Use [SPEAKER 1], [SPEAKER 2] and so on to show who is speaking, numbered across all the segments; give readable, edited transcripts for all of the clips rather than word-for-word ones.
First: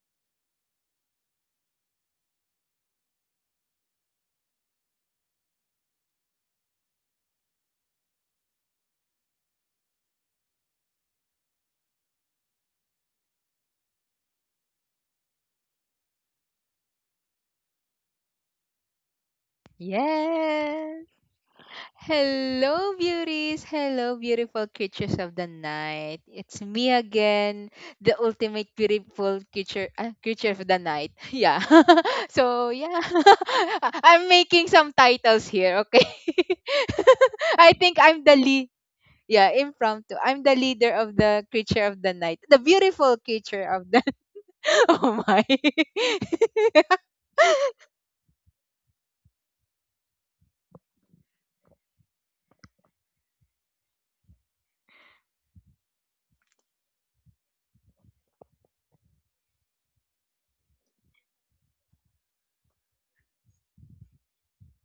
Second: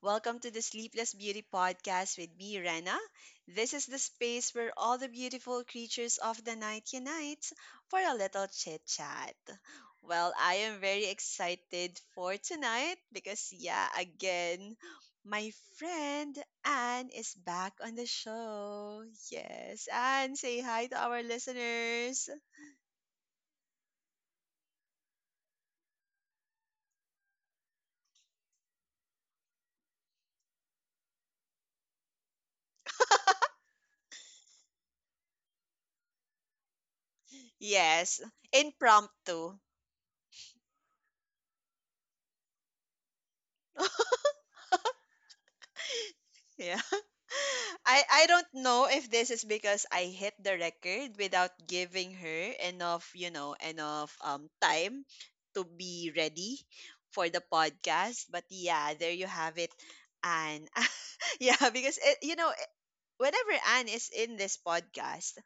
[SPEAKER 1] Welcome to the Sleepless Beauty Podcast with me, Rena. This is the space where all the beautiful creatures of the night unite for a little chit chat. Well, I am very excited for tonight because, yeah, again, my friend Anne is back on the show. Yes, Anne, say hi to
[SPEAKER 2] Yes.
[SPEAKER 1] our listeners.
[SPEAKER 2] Hello, beauties. Hello, beautiful creatures of the night. It's me again, the ultimate beautiful creature, creature of the night. Yeah. so yeah, I'm making some titles here. Okay. I
[SPEAKER 1] Yes,
[SPEAKER 2] think I'm the lead.
[SPEAKER 1] impromptu.
[SPEAKER 2] Yeah, impromptu. I'm the leader of the creature of the night, the beautiful creature of the. Oh my.
[SPEAKER 1] Yeah. I don't know if this is because I hit the record without giving her enough, you know, enough time to be ready for the podcast. But yeah, there you have it, Anne. Yeah, because it, you know, eh, whenever Anne is in this podcast,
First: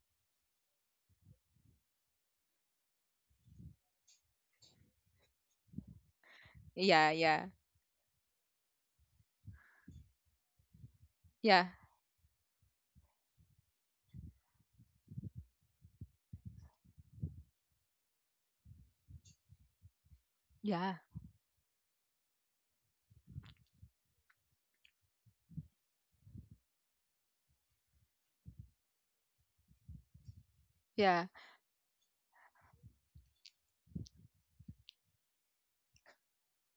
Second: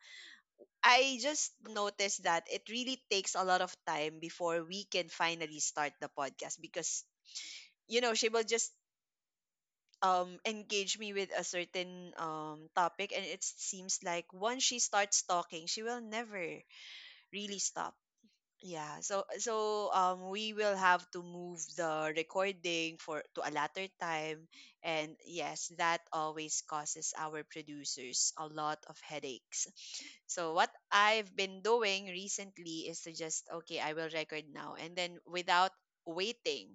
[SPEAKER 1] I just noticed that it really takes a lot of time before we can finally start the podcast because,
[SPEAKER 2] yeah, yeah,
[SPEAKER 1] you know, she will just engage me with a
[SPEAKER 2] yeah,
[SPEAKER 1] certain topic, and it seems like once she starts talking, she will never really stop. Yeah, so we will
[SPEAKER 2] yeah,
[SPEAKER 1] have to move the recording for to a later time, and yes, that always causes our producers a lot of headaches. So what
[SPEAKER 2] yeah,
[SPEAKER 1] I've been doing recently is to just, okay, I will record now, and then without waiting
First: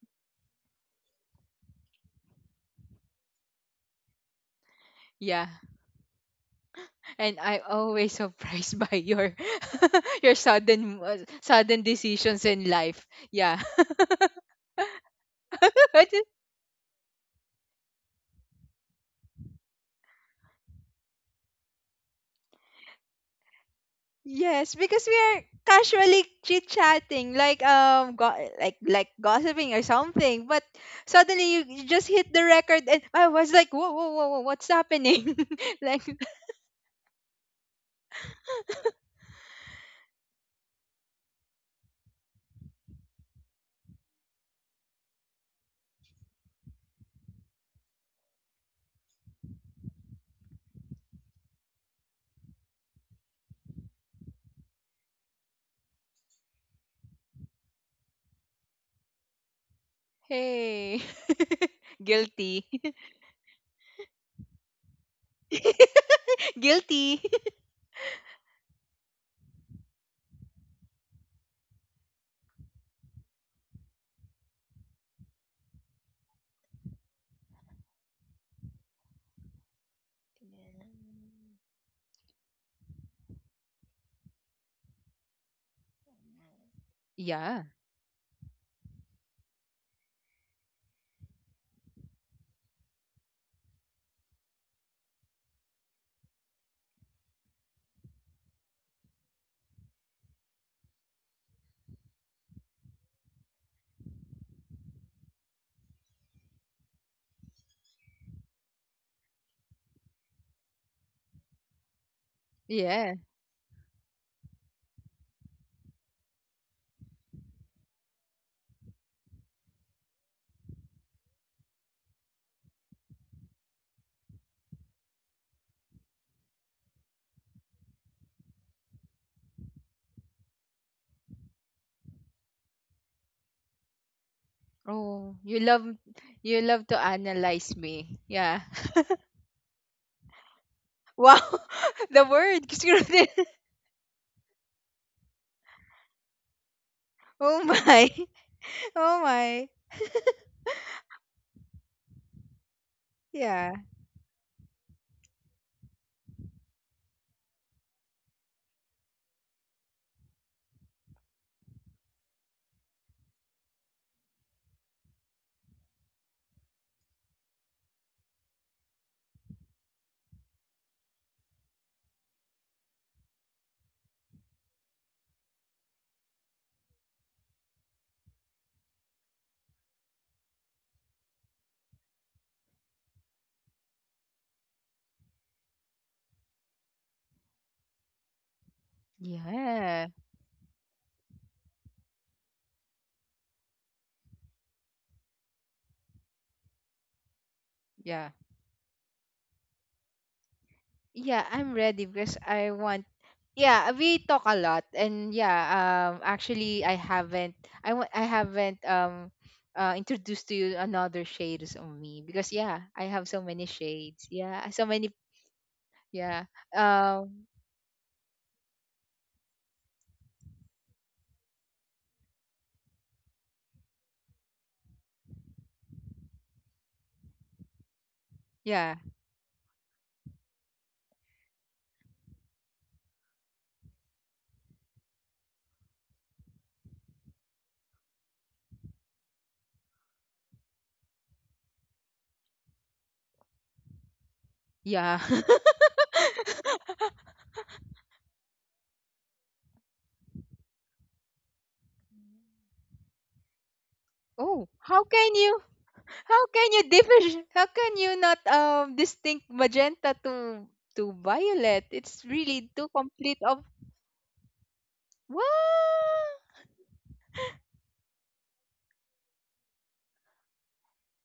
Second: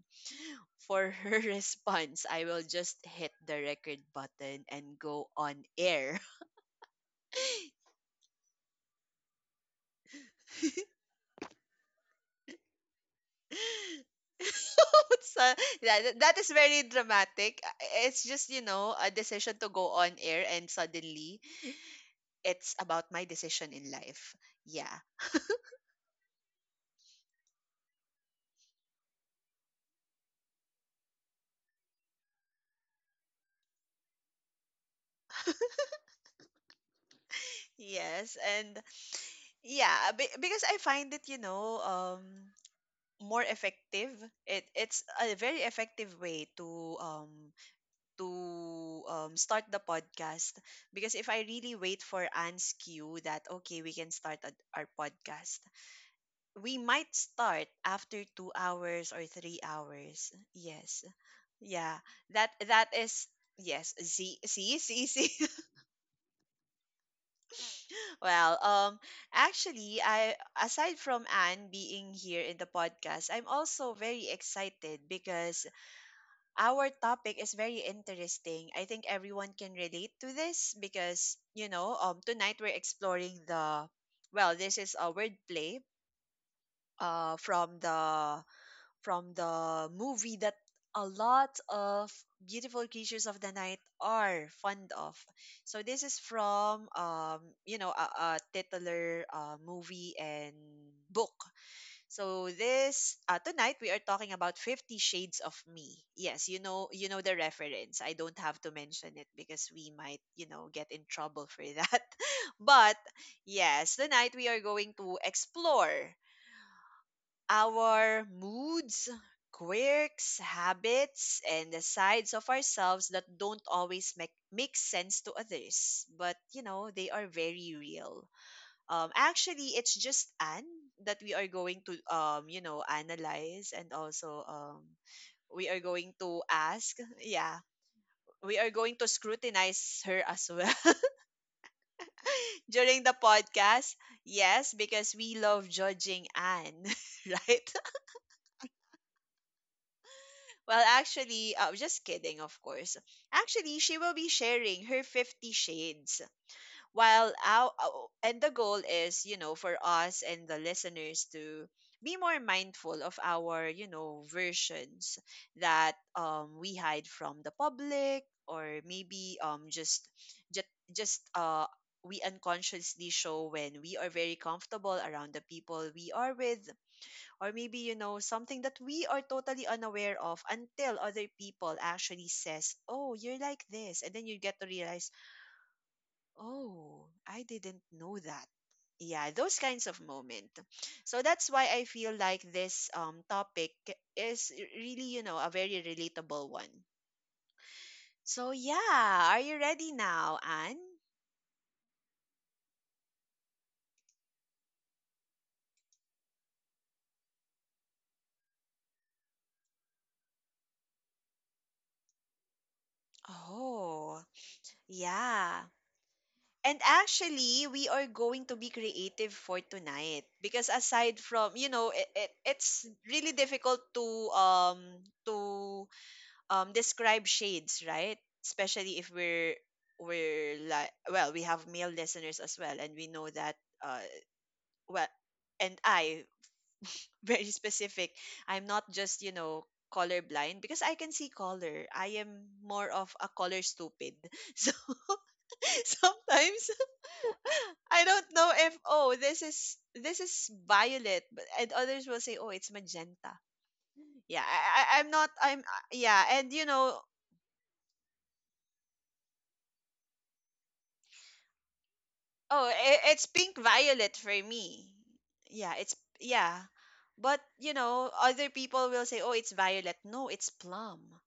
[SPEAKER 1] for her response, I will just hit the record button and go
[SPEAKER 2] yeah.
[SPEAKER 1] on air.
[SPEAKER 2] And I'm always surprised by your your sudden sudden decisions in life. Yeah.
[SPEAKER 1] So that,
[SPEAKER 2] I just-
[SPEAKER 1] that is very dramatic. It's just, you know, a decision to go on air, and suddenly it's about my decision in life.
[SPEAKER 2] Yes,
[SPEAKER 1] Yeah.
[SPEAKER 2] because we are casually chit chatting, like like gossiping or something. But suddenly you just hit the record, and I was like, whoa, whoa, whoa, whoa, what's happening? like,
[SPEAKER 1] Yes. And yeah, because I find it, you know, more effective. It's a very effective way to start the podcast because if I really wait for Anne's cue that okay we can our podcast, we might start after 2 hours or 3 hours.
[SPEAKER 2] hey.
[SPEAKER 1] Yes, yeah, that
[SPEAKER 2] Guilty.
[SPEAKER 1] that is yes. See, see, see, see.
[SPEAKER 2] Guilty.
[SPEAKER 1] Well, actually, I, aside from Anne being here in the podcast, I'm also very excited because our topic is very interesting. I think everyone can relate to this because, you know, tonight we're exploring the, well, this is a wordplay uh, from the from the movie that a lot of beautiful creatures of the night are fond of. So this is from you know, a titular movie and book. So this tonight we are talking about 50 Shades of Me. Yes, you know, you know the reference. I don't have to mention it because we might, you know, get in trouble for that. But
[SPEAKER 2] Yeah.
[SPEAKER 1] yes, tonight we are going to explore our moods, quirks, habits, and the sides of ourselves that don't always make sense to others, but you know they are very real. Actually, it's just Anne that we are going to you know, analyze, and also
[SPEAKER 2] Oh,
[SPEAKER 1] we are going to
[SPEAKER 2] you love
[SPEAKER 1] ask.
[SPEAKER 2] to
[SPEAKER 1] Yeah,
[SPEAKER 2] analyze me.
[SPEAKER 1] we
[SPEAKER 2] Yeah.
[SPEAKER 1] are going to scrutinize her as well
[SPEAKER 2] Wow. The word.
[SPEAKER 1] during the podcast. Yes, because we love judging Anne,
[SPEAKER 2] Oh
[SPEAKER 1] right?
[SPEAKER 2] my. Oh my.
[SPEAKER 1] Well, actually, just kidding, of course.
[SPEAKER 2] Yeah.
[SPEAKER 1] Actually, she will be sharing her 50 shades while our, and the goal is, you know, for us and the listeners to be more mindful of our, you know, versions that we hide from the public, or maybe just just just we unconsciously show when we are very comfortable around the people we are with, or maybe, you know, something that we are totally unaware of until other people actually says, oh, you're like this, and then you get to realize, oh, I didn't know that. Yeah, those kinds
[SPEAKER 2] Yeah.
[SPEAKER 1] of moment. So that's why I feel like this topic is really, you know, a very relatable one.
[SPEAKER 2] Yeah.
[SPEAKER 1] So yeah, are you ready now, Anne?
[SPEAKER 2] Yeah, I'm ready because I want. Yeah, we talk a lot and yeah, actually I haven't introduced to you another shades of me because yeah, I have so many shades.
[SPEAKER 1] Oh,
[SPEAKER 2] Yeah, so many
[SPEAKER 1] yeah.
[SPEAKER 2] yeah.
[SPEAKER 1] And
[SPEAKER 2] Um
[SPEAKER 1] actually, we are going to be creative for tonight because aside from, you know, it's really difficult um to describe shades, right?
[SPEAKER 2] yeah.
[SPEAKER 1] Especially if we're like, well, we have male listeners as well, and we know that uh well, and I very specific. I'm not just, you know, colorblind because I can see color. I am more of a color stupid. So
[SPEAKER 2] Yeah.
[SPEAKER 1] sometimes I don't know if, oh, this is violet, but and others will say, oh, it's magenta. Yeah,
[SPEAKER 2] Oh,
[SPEAKER 1] I
[SPEAKER 2] how
[SPEAKER 1] I'm not
[SPEAKER 2] can
[SPEAKER 1] I'm
[SPEAKER 2] you.
[SPEAKER 1] yeah,
[SPEAKER 2] How
[SPEAKER 1] and you
[SPEAKER 2] can you
[SPEAKER 1] know.
[SPEAKER 2] differ? How can you not distinct magenta to violet? It's
[SPEAKER 1] Oh,
[SPEAKER 2] really two
[SPEAKER 1] it's
[SPEAKER 2] complete
[SPEAKER 1] pink
[SPEAKER 2] of
[SPEAKER 1] violet for me.
[SPEAKER 2] what?
[SPEAKER 1] Yeah, it's yeah. But you know, other people will say, "Oh, it's violet." No, it's plum.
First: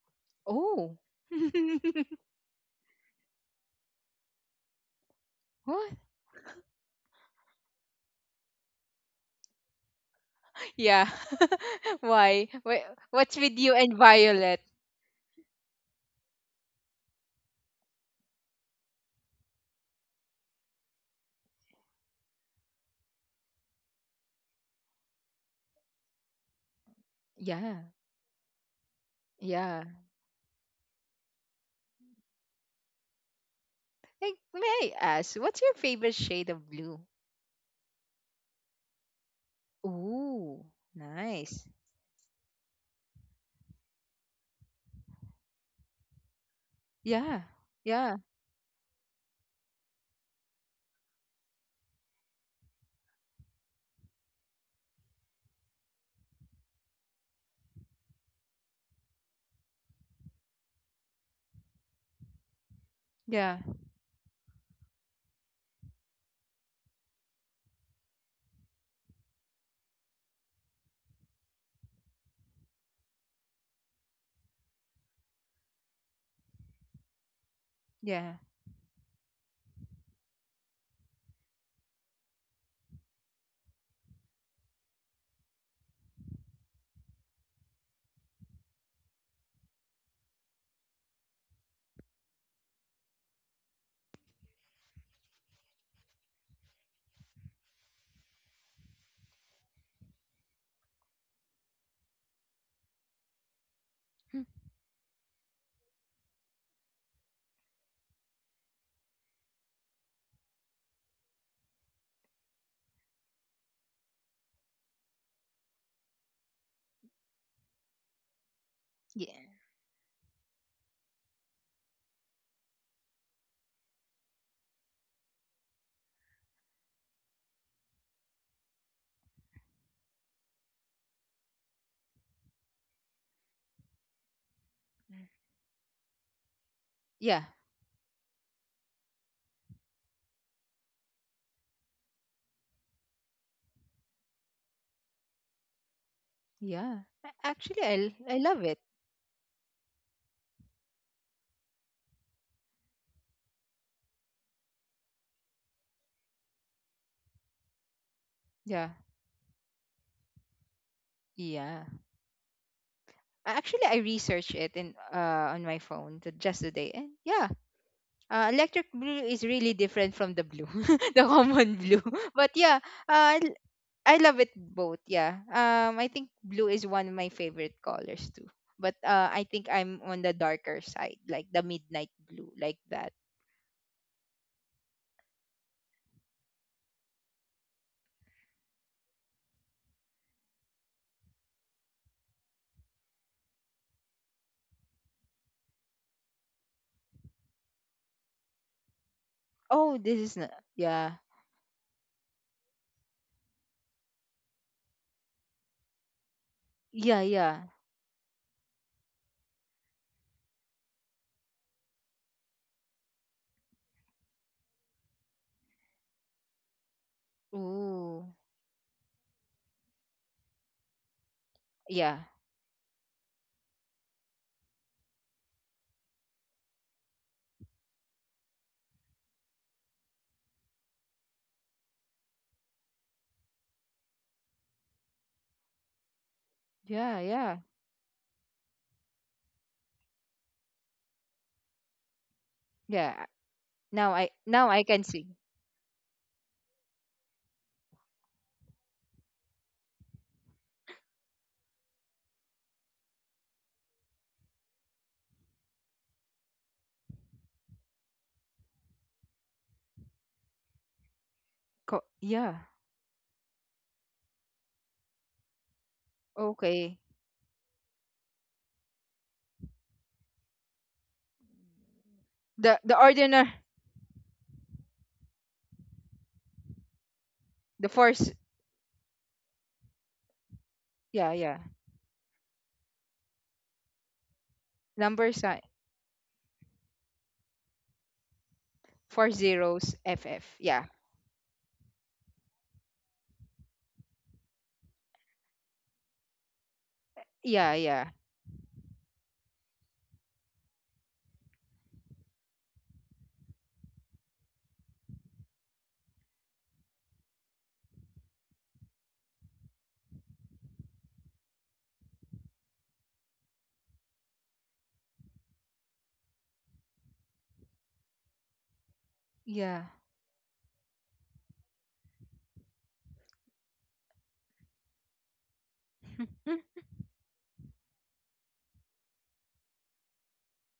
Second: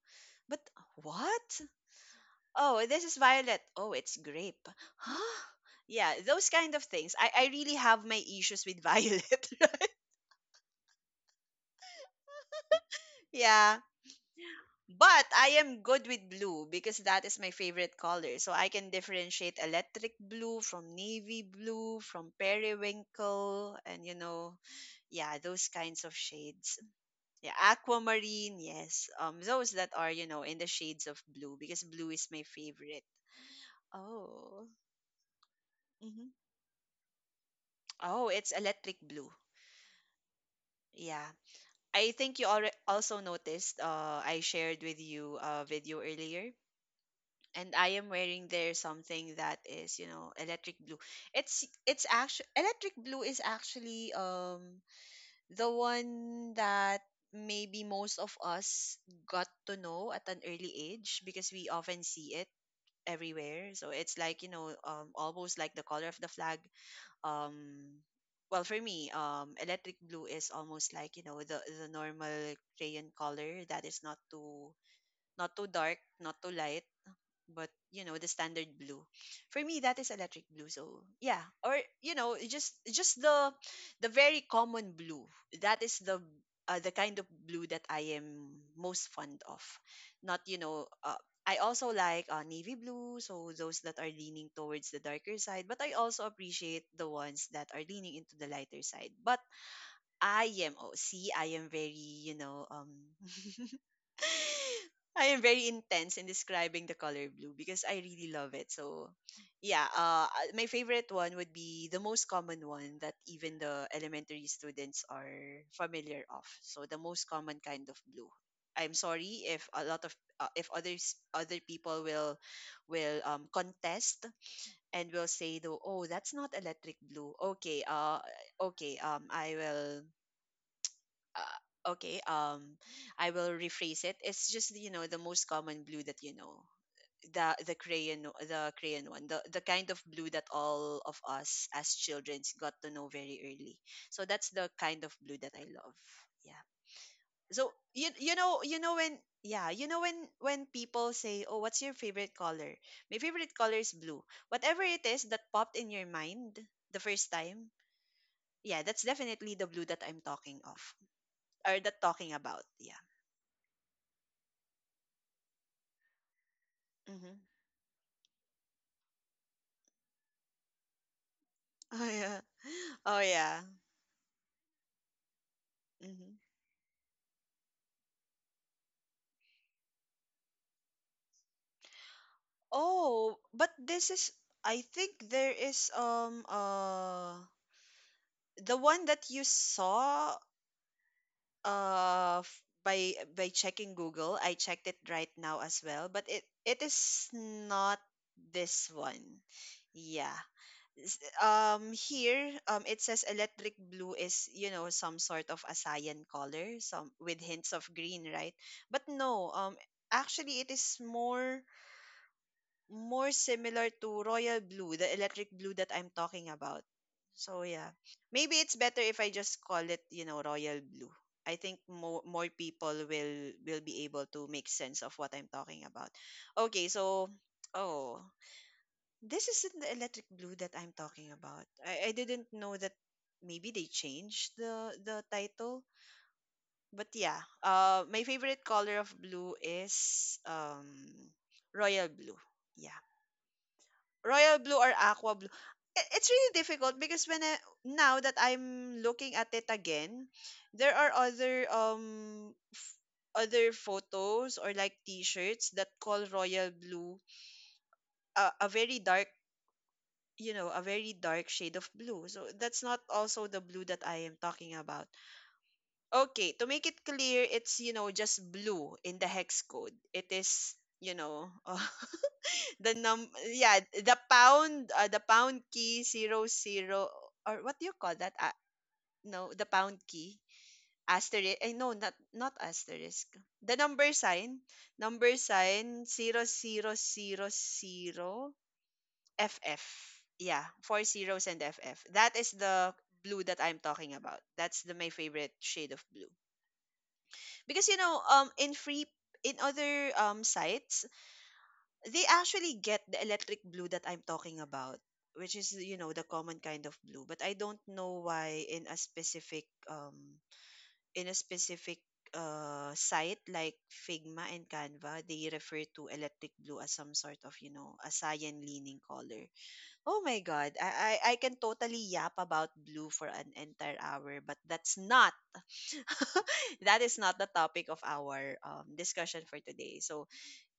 [SPEAKER 1] But
[SPEAKER 2] Oh.
[SPEAKER 1] what? Oh, this is violet. Oh, it's grape. Huh?
[SPEAKER 2] What?
[SPEAKER 1] Yeah, those kind of things. I really have my issues with violet.
[SPEAKER 2] Yeah. Why? Why? What's with you
[SPEAKER 1] Yeah.
[SPEAKER 2] and violet?
[SPEAKER 1] But I am good with blue because that is my favorite color. So I can differentiate electric blue from navy blue, from periwinkle, and you know, yeah, those kinds of shades, yeah,
[SPEAKER 2] Yeah.
[SPEAKER 1] aquamarine, yes, those
[SPEAKER 2] Yeah.
[SPEAKER 1] that are, you know, in the shades of blue because blue is my favorite.
[SPEAKER 2] Like, may
[SPEAKER 1] Oh.
[SPEAKER 2] I ask, what's your favorite
[SPEAKER 1] Hmm.
[SPEAKER 2] shade of blue?
[SPEAKER 1] Oh, it's electric blue.
[SPEAKER 2] Ooh,
[SPEAKER 1] Yeah,
[SPEAKER 2] nice.
[SPEAKER 1] I think you already also noticed, I shared with you a video earlier,
[SPEAKER 2] Yeah.
[SPEAKER 1] and I am
[SPEAKER 2] Yeah.
[SPEAKER 1] wearing there something that is, you know, electric blue. It's actually electric blue is actually the one that maybe most of us got to know at an early age because we often see it
[SPEAKER 2] Yeah.
[SPEAKER 1] everywhere. So it's like, you know, almost like the color of the flag. Um, well, for me, electric blue is almost like, you know, the normal crayon color that is not too, not too dark, not too light, but you know, the
[SPEAKER 2] Yeah.
[SPEAKER 1] standard blue. For me, that is electric blue. So yeah, or you know, just the very common blue, that is the kind of blue that I am most fond of. Not, you know, I also like navy blue, so those that are leaning towards the darker side, but I also appreciate the ones that are leaning into the lighter side. But I am, oh see, I am very, you know,
[SPEAKER 2] Hmm.
[SPEAKER 1] I am very intense in describing the color blue because I really love it. So, yeah, my favorite one would be the most common one that even the elementary students are familiar of. So, the most common kind of blue. I'm
[SPEAKER 2] Yeah.
[SPEAKER 1] sorry if a lot of if other people will contest and will say though, oh, that's not electric blue. Okay, okay, I will okay, I will rephrase it. It's just, you know, the most common blue that, you know,
[SPEAKER 2] Yeah.
[SPEAKER 1] the the crayon one, the kind of blue that all of us as children got to know very early. So that's the kind of blue that I love. Yeah.
[SPEAKER 2] Yeah. A-
[SPEAKER 1] So
[SPEAKER 2] Actually,
[SPEAKER 1] you you
[SPEAKER 2] I
[SPEAKER 1] know,
[SPEAKER 2] love
[SPEAKER 1] you
[SPEAKER 2] it.
[SPEAKER 1] know when, yeah, you know, when people say, oh, what's your favorite color, my favorite color is blue, whatever it is that popped in your mind the first time, yeah,
[SPEAKER 2] Yeah.
[SPEAKER 1] that's definitely the blue that I'm talking of, or
[SPEAKER 2] Yeah.
[SPEAKER 1] that talking about. Yeah.
[SPEAKER 2] Actually, I researched it in on my phone to, just today, and
[SPEAKER 1] Mhm.
[SPEAKER 2] yeah, electric blue is really different from the blue, the common blue.
[SPEAKER 1] Oh yeah.
[SPEAKER 2] But yeah,
[SPEAKER 1] Oh
[SPEAKER 2] uh, I l-
[SPEAKER 1] yeah.
[SPEAKER 2] I love it both. Yeah, I think
[SPEAKER 1] Hmm.
[SPEAKER 2] blue is one of my favorite colors too. But I think I'm on the darker side, like the midnight blue, like that.
[SPEAKER 1] Oh, but this is, I think there is the one that you saw, by checking Google. I checked it right now as well, but it is not this one.
[SPEAKER 2] Oh, this
[SPEAKER 1] Yeah.
[SPEAKER 2] is not. Yeah,
[SPEAKER 1] Here it says electric blue is, you know, some sort of a cyan color, some
[SPEAKER 2] yeah,
[SPEAKER 1] with
[SPEAKER 2] yeah.
[SPEAKER 1] hints of green, right? But no, actually it is more, more similar to royal blue, the electric blue that I'm talking about. So yeah,
[SPEAKER 2] Ooh,
[SPEAKER 1] maybe it's better if I just call it, you know, royal blue. I think
[SPEAKER 2] yeah,
[SPEAKER 1] more, more people will be able to make sense of what I'm talking about. Okay, so oh, this isn't the electric blue that I'm talking about. I didn't know that maybe they changed the title. But
[SPEAKER 2] yeah,
[SPEAKER 1] yeah,
[SPEAKER 2] yeah,
[SPEAKER 1] my favorite color of blue is royal blue. Yeah,
[SPEAKER 2] yeah.
[SPEAKER 1] royal
[SPEAKER 2] Now
[SPEAKER 1] blue
[SPEAKER 2] I
[SPEAKER 1] or
[SPEAKER 2] can see.
[SPEAKER 1] aqua blue. I- It's really difficult because when I, now that I'm looking at it again, there are other f- other photos or like t-shirts that call royal blue a very dark, you know, a very dark shade of blue. So
[SPEAKER 2] Yeah.
[SPEAKER 1] that's not also the blue that I am talking about. Okay, to make
[SPEAKER 2] Okay,
[SPEAKER 1] it clear, it's, you know, just blue in the hex code. It is, you know,
[SPEAKER 2] the
[SPEAKER 1] The num
[SPEAKER 2] ordinary.
[SPEAKER 1] yeah, the pound, the pound key zero zero, or what do
[SPEAKER 2] The
[SPEAKER 1] you call
[SPEAKER 2] four, z-
[SPEAKER 1] that? No, the pound key
[SPEAKER 2] yeah,
[SPEAKER 1] asterisk.
[SPEAKER 2] yeah.
[SPEAKER 1] Eh, no, not, not asterisk. The
[SPEAKER 2] Number
[SPEAKER 1] number
[SPEAKER 2] sign,
[SPEAKER 1] sign zero zero zero zero
[SPEAKER 2] four
[SPEAKER 1] FF.
[SPEAKER 2] zeros, FF.
[SPEAKER 1] Yeah,
[SPEAKER 2] Yeah,
[SPEAKER 1] four zeros and FF. That is the blue that I'm talking about. That's the my favorite shade of blue
[SPEAKER 2] yeah,
[SPEAKER 1] because you
[SPEAKER 2] yeah,
[SPEAKER 1] know, in free, in other sites, they actually get the electric blue that I'm talking about, which is, you know, the common kind of blue. But I don't know why in a specific site like Figma and Canva they refer to electric blue as some sort of a cyan leaning color.
[SPEAKER 2] yeah.
[SPEAKER 1] Oh my god, I can totally yap about blue for an entire hour, but that's not
[SPEAKER 2] Hmm.
[SPEAKER 1] that is not the topic of our discussion for today. So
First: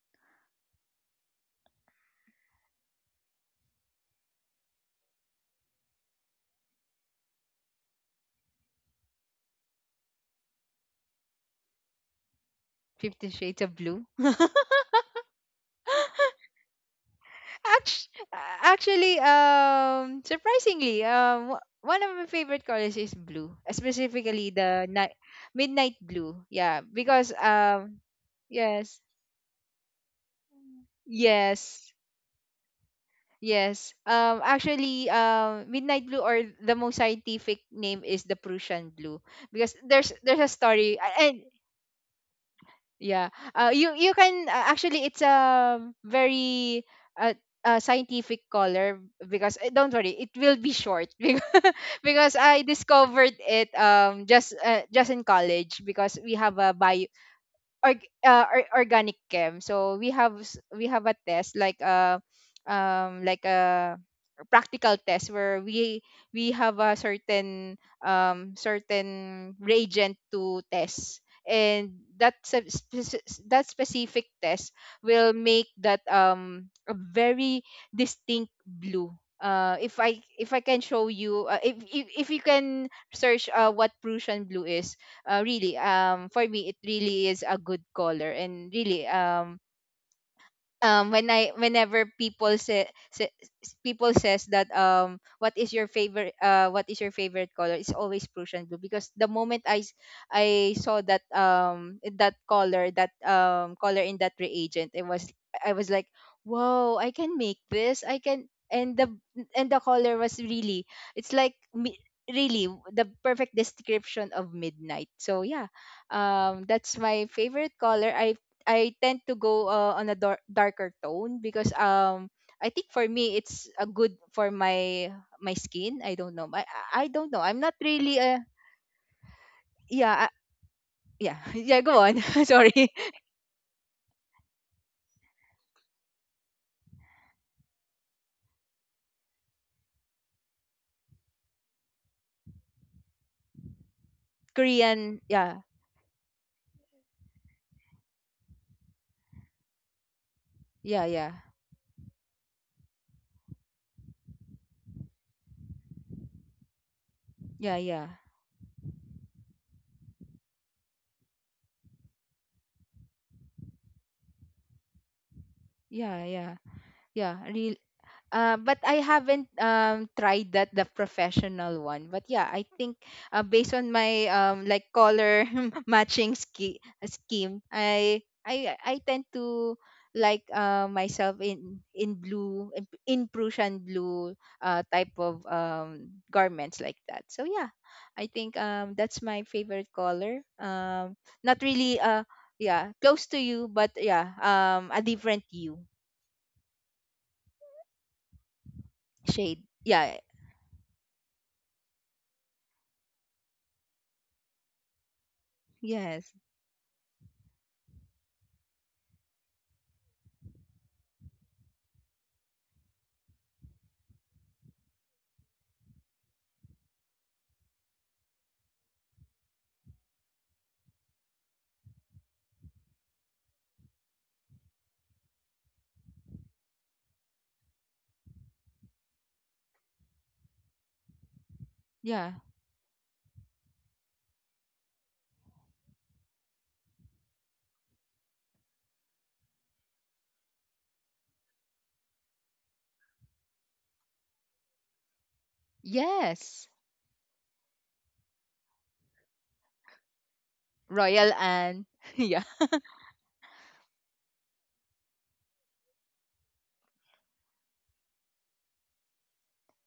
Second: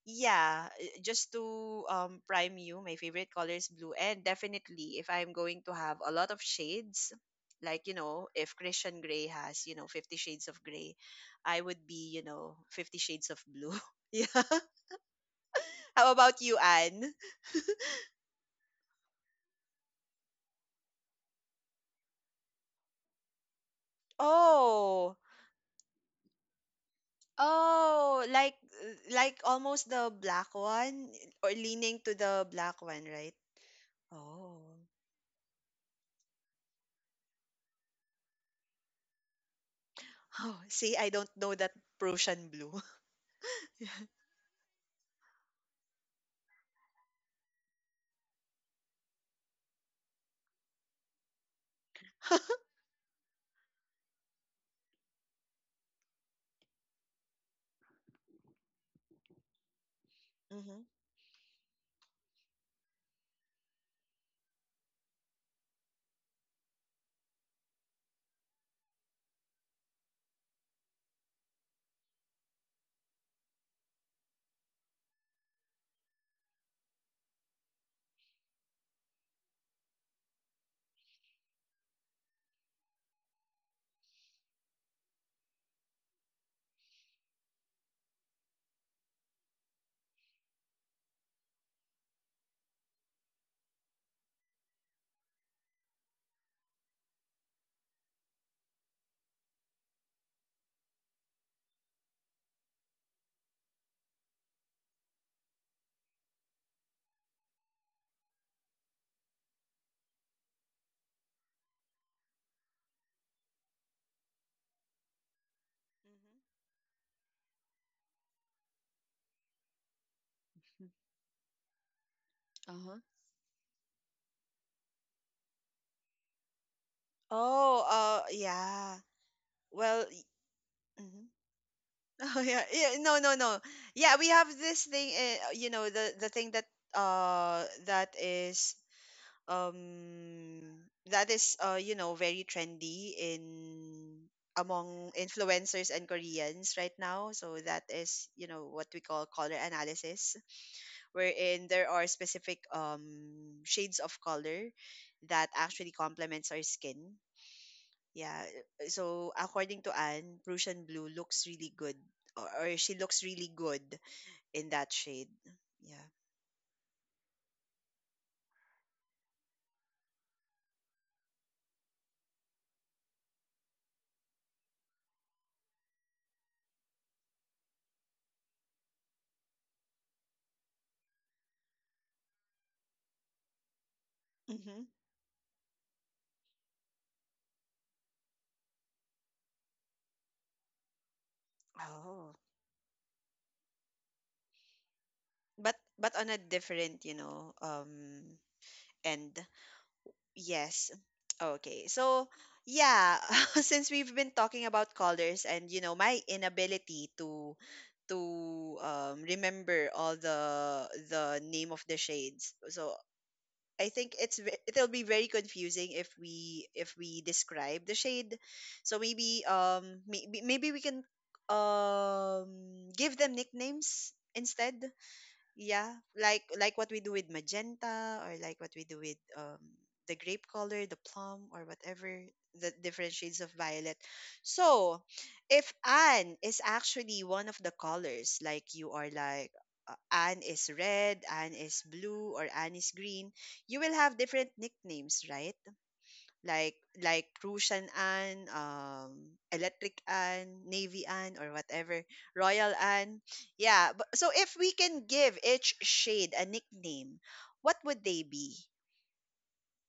[SPEAKER 1] yeah, just to prime you, my favorite color is blue. And definitely, if I'm going to have a lot of shades, like, you know, if Christian Grey has, you know, 50 shades of gray, I would be, you know, 50
[SPEAKER 2] Fifty
[SPEAKER 1] shades of
[SPEAKER 2] Shades of
[SPEAKER 1] blue.
[SPEAKER 2] Blue.
[SPEAKER 1] Yeah. How about you, Anne?
[SPEAKER 2] Act- Actually, surprisingly, one of my favorite colors is blue, specifically the night
[SPEAKER 1] Oh,
[SPEAKER 2] midnight blue. Yeah, because
[SPEAKER 1] oh,
[SPEAKER 2] yes,
[SPEAKER 1] like almost the black one or
[SPEAKER 2] yes,
[SPEAKER 1] leaning to the black one, right?
[SPEAKER 2] yes.
[SPEAKER 1] Oh.
[SPEAKER 2] Actually, midnight blue or the most scientific name is the Prussian blue because there's a
[SPEAKER 1] Oh,
[SPEAKER 2] story
[SPEAKER 1] see, I don't
[SPEAKER 2] and
[SPEAKER 1] know that Prussian blue.
[SPEAKER 2] yeah. You you can actually it's a very uh, scientific color because don't worry, it will be short because I discovered it just in college because we have a bio org, organic chem. So
[SPEAKER 1] Mm-hmm.
[SPEAKER 2] we have a test like a practical test where we have a certain certain reagent to test and that that specific test will make that a very distinct blue. If I can show you, if you can search what Prussian blue is, really, for me it really is a good color and really when I, whenever people say, people says that what is your favorite, color, it's always Prussian blue because the moment I saw that color, that color in that reagent, it was, I was like, whoa, I can make this. I can. And the color was really, it's like really the perfect description of midnight. So yeah, that's my favorite color. I tend to go darker tone because I think
[SPEAKER 1] Mm-hmm.
[SPEAKER 2] for me it's a good for my skin. I don't know. I I don't know. I'm not
[SPEAKER 1] Oh,
[SPEAKER 2] really a
[SPEAKER 1] yeah. Well,
[SPEAKER 2] yeah
[SPEAKER 1] y- mhm.
[SPEAKER 2] yeah yeah. Go on.
[SPEAKER 1] Oh yeah,
[SPEAKER 2] Sorry.
[SPEAKER 1] yeah. No, no, no. Yeah, we have this thing. You know, the thing that uh that is that is you know very trendy in among
[SPEAKER 2] Korean. Yeah
[SPEAKER 1] influencers and Koreans right now. So that is you know what we call color analysis,
[SPEAKER 2] yeah yeah
[SPEAKER 1] wherein there are specific shades of color that actually complements our skin.
[SPEAKER 2] yeah yeah
[SPEAKER 1] Yeah. So according to Anne, Prussian blue looks really good, or she looks really good in that shade. Yeah.
[SPEAKER 2] yeah yeah yeah. Real. But I haven't tried that the professional one. But yeah, I think based on my like color scheme, I I tend to like myself in in Prussian blue
[SPEAKER 1] Mm-hmm.
[SPEAKER 2] type of garments like that. So yeah, I think that's my favorite color. Not really
[SPEAKER 1] Oh.
[SPEAKER 2] yeah close to you, but yeah a different
[SPEAKER 1] But
[SPEAKER 2] you
[SPEAKER 1] on a different, you know, end.
[SPEAKER 2] shade. Yeah.
[SPEAKER 1] Yes. Okay. So yeah, since we've been talking about colors and you know my
[SPEAKER 2] Yes.
[SPEAKER 1] inability to remember all the name of the shades. So I think it's it'll be very confusing if we describe the shade. So maybe maybe we can give them nicknames instead. Yeah, like what we do with magenta or like what we do with the grape color, the plum or whatever
[SPEAKER 2] Yeah.
[SPEAKER 1] the different shades of violet. So, if Anne is actually one of the colors, like you are like Anne is red, Anne is blue, or Anne is green, you will have different nicknames, right?
[SPEAKER 2] Yes.
[SPEAKER 1] like like Prussian Anne, Electric Anne, Navy
[SPEAKER 2] Royal
[SPEAKER 1] Anne, or
[SPEAKER 2] Anne.
[SPEAKER 1] whatever,
[SPEAKER 2] yeah.
[SPEAKER 1] Royal Anne. Yeah. But, so if we can give each shade a nickname, what would they be?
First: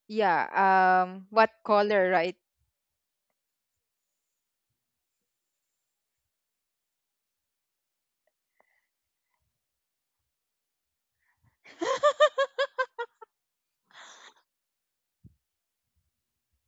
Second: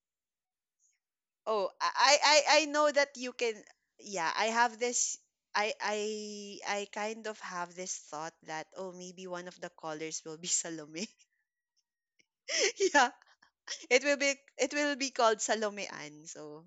[SPEAKER 2] Yeah, what
[SPEAKER 1] Oh, I
[SPEAKER 2] color,
[SPEAKER 1] I
[SPEAKER 2] right?
[SPEAKER 1] I I know that you can. Yeah, I have this. I I I kind of have this thought that oh maybe one of the colors will be Salome. yeah, it will be called Salome Anne. So.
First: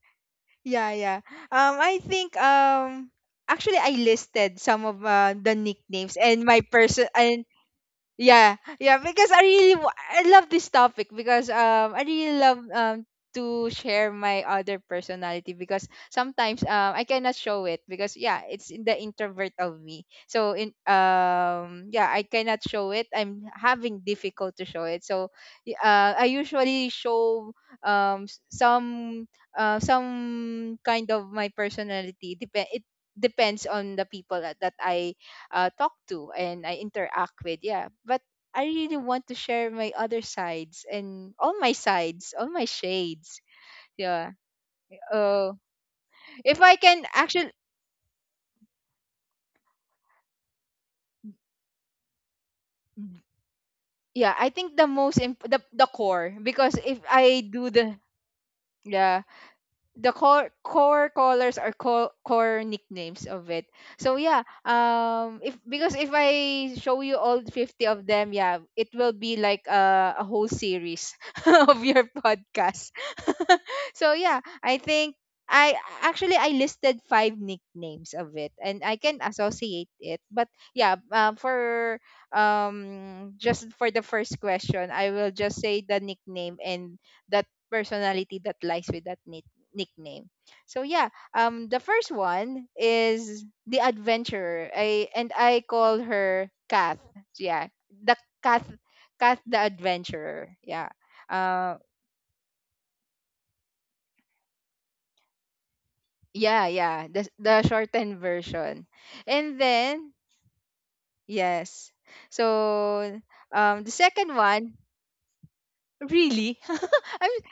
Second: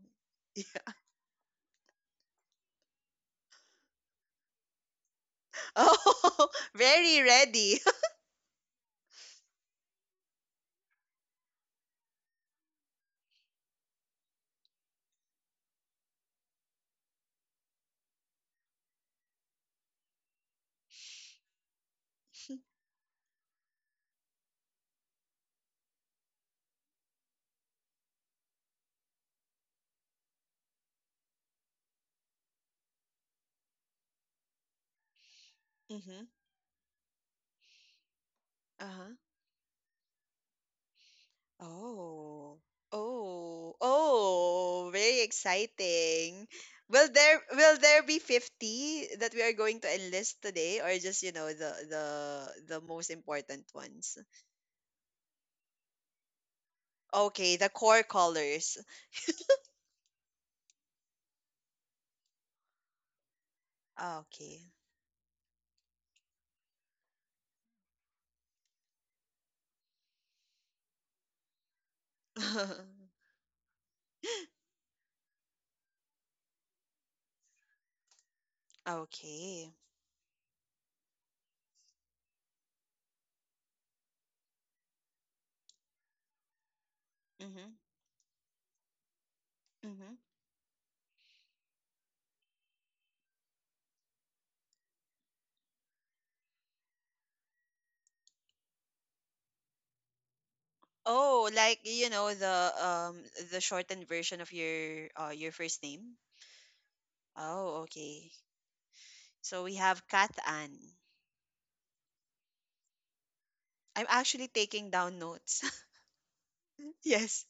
[SPEAKER 2] Yeah, yeah. I think actually I listed some of the nicknames and
[SPEAKER 1] Oh,
[SPEAKER 2] my person
[SPEAKER 1] very
[SPEAKER 2] and
[SPEAKER 1] ready.
[SPEAKER 2] yeah, yeah, because I love this topic because I really love to share my other personality because sometimes I cannot show it because yeah, it's in the introvert of me. So in yeah, I cannot show it. I'm having difficult to show it. So I usually show um s- some some kind of my personality. Depend. It depends on the people that I talk
[SPEAKER 1] Mm-hmm.
[SPEAKER 2] to and I interact with. Yeah, but I really
[SPEAKER 1] Uh-huh.
[SPEAKER 2] want to share my other sides and all my sides, all
[SPEAKER 1] Oh.
[SPEAKER 2] my shades.
[SPEAKER 1] Oh.
[SPEAKER 2] Yeah.
[SPEAKER 1] Oh, very
[SPEAKER 2] Oh,
[SPEAKER 1] exciting.
[SPEAKER 2] if I can
[SPEAKER 1] Will there
[SPEAKER 2] actually,
[SPEAKER 1] will there be 50 that we are going to enlist today or just, you know, the most important ones?
[SPEAKER 2] yeah, I think the core because if I
[SPEAKER 1] Okay, the
[SPEAKER 2] do the
[SPEAKER 1] core colors.
[SPEAKER 2] yeah the core core colors are core core nicknames of it. So yeah,
[SPEAKER 1] Okay.
[SPEAKER 2] if because if I show you all 50 of them, yeah, it will be like a whole series of your podcast. so yeah, I think I actually I listed five nicknames of it, and I can
[SPEAKER 1] Okay.
[SPEAKER 2] associate it. But yeah, for just for the first question, I will just say the nickname and that
[SPEAKER 1] Mm-hmm.
[SPEAKER 2] personality that lies with that
[SPEAKER 1] Mm-hmm.
[SPEAKER 2] nickname. So yeah, the first one is the adventurer. I call her Kath. Yeah, the Kath, Kath the adventurer. Yeah.
[SPEAKER 1] Oh,
[SPEAKER 2] Uh,
[SPEAKER 1] like you know the shortened version of your first name.
[SPEAKER 2] yeah, yeah. The
[SPEAKER 1] Oh,
[SPEAKER 2] shortened
[SPEAKER 1] okay.
[SPEAKER 2] version. And
[SPEAKER 1] So we have
[SPEAKER 2] then
[SPEAKER 1] Kat Ann.
[SPEAKER 2] yes. So the
[SPEAKER 1] I'm
[SPEAKER 2] second
[SPEAKER 1] actually
[SPEAKER 2] one
[SPEAKER 1] taking down notes.
[SPEAKER 2] really. I'm
[SPEAKER 1] yes.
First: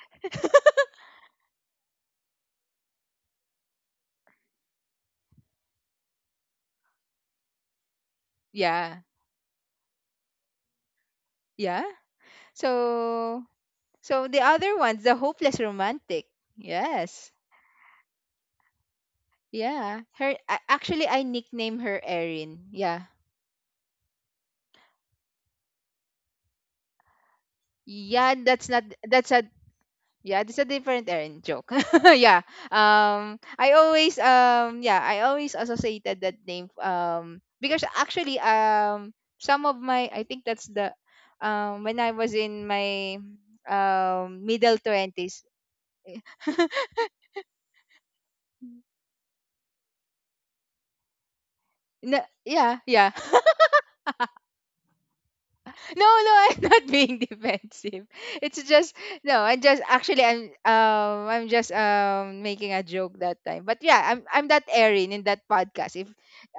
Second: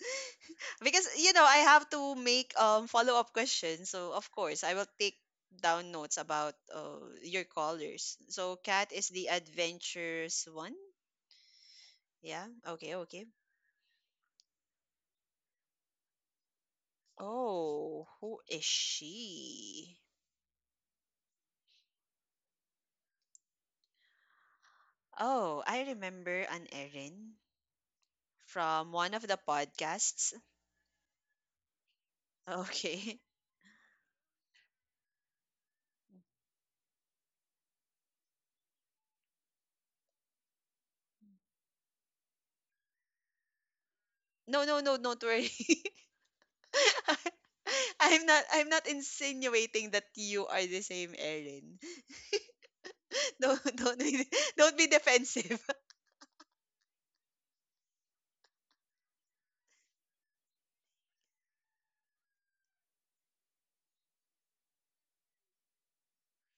[SPEAKER 1] Because you know, I have to make follow-up questions. So of course, I will take down notes about your callers. So Kat
[SPEAKER 2] yeah,
[SPEAKER 1] is the adventurous one.
[SPEAKER 2] yeah.
[SPEAKER 1] Yeah. Okay, okay.
[SPEAKER 2] So so the other one's the hopeless romantic. Yes.
[SPEAKER 1] Oh, who is she?
[SPEAKER 2] Yeah, actually I nickname her Erin. Yeah.
[SPEAKER 1] Oh, I remember an Erin
[SPEAKER 2] Yeah, that's not
[SPEAKER 1] from one of
[SPEAKER 2] that's
[SPEAKER 1] the
[SPEAKER 2] a
[SPEAKER 1] podcasts.
[SPEAKER 2] yeah, that's a different Erin joke. yeah.
[SPEAKER 1] Okay.
[SPEAKER 2] I always yeah, I always associated that name because actually some of my I think that's the when I was in my
[SPEAKER 1] No,
[SPEAKER 2] middle
[SPEAKER 1] no, no, don't
[SPEAKER 2] 20s.
[SPEAKER 1] worry. I'm not insinuating that you are the same Erin.
[SPEAKER 2] Yeah, yeah.
[SPEAKER 1] Don't don't be don't be defensive. I
[SPEAKER 2] No, I'm not being defensive. It's just no, I'm just actually I'm just making a joke that time. But yeah, I'm that Erin in that podcast. If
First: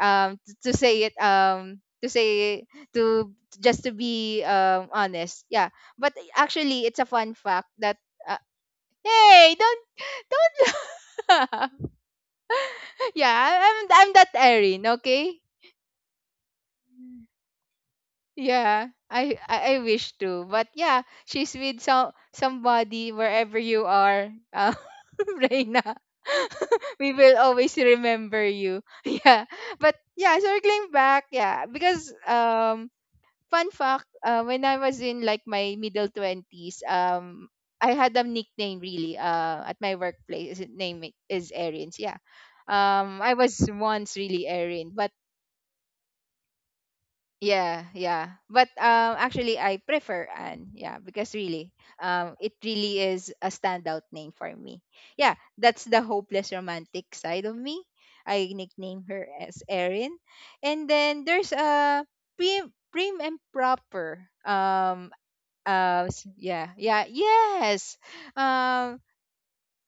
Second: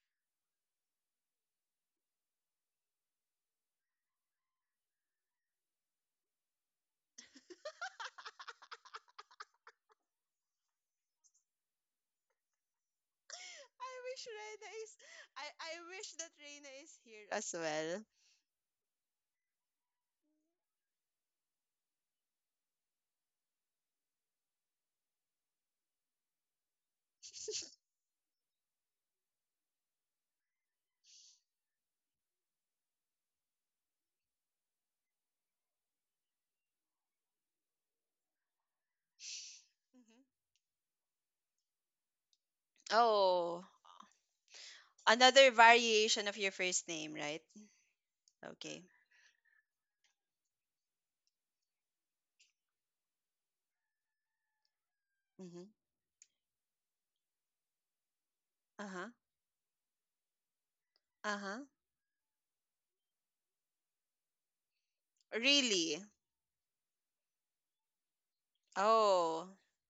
[SPEAKER 2] to say to just to be honest. Yeah. But actually it's a fun fact that uh, hey, don't yeah, I'm
[SPEAKER 1] wish
[SPEAKER 2] that
[SPEAKER 1] Rena
[SPEAKER 2] Erin,
[SPEAKER 1] is
[SPEAKER 2] okay?
[SPEAKER 1] I wish that Rena is here as well.
[SPEAKER 2] Yeah, I wish to, but yeah, she's with some somebody wherever you are, Reina. we will always remember you. Yeah, but yeah, circling back, yeah, because fun fact, when I was in like my middle twenties, I had a nickname really, at my
[SPEAKER 1] Mhm.
[SPEAKER 2] workplace. His name is Erins. Yeah, I was
[SPEAKER 1] Oh,
[SPEAKER 2] once really Erin, but
[SPEAKER 1] another variation of your first name, right?
[SPEAKER 2] yeah, yeah. But
[SPEAKER 1] Okay.
[SPEAKER 2] actually I prefer Anne. Yeah, because really it really is a standout name for me. Yeah,
[SPEAKER 1] Mhm.
[SPEAKER 2] that's the hopeless romantic side of me. I nickname
[SPEAKER 1] Uh-huh.
[SPEAKER 2] her as Erin. And then there's a prim and proper
[SPEAKER 1] Really?
[SPEAKER 2] yeah, yeah, yes. Um
[SPEAKER 1] Oh,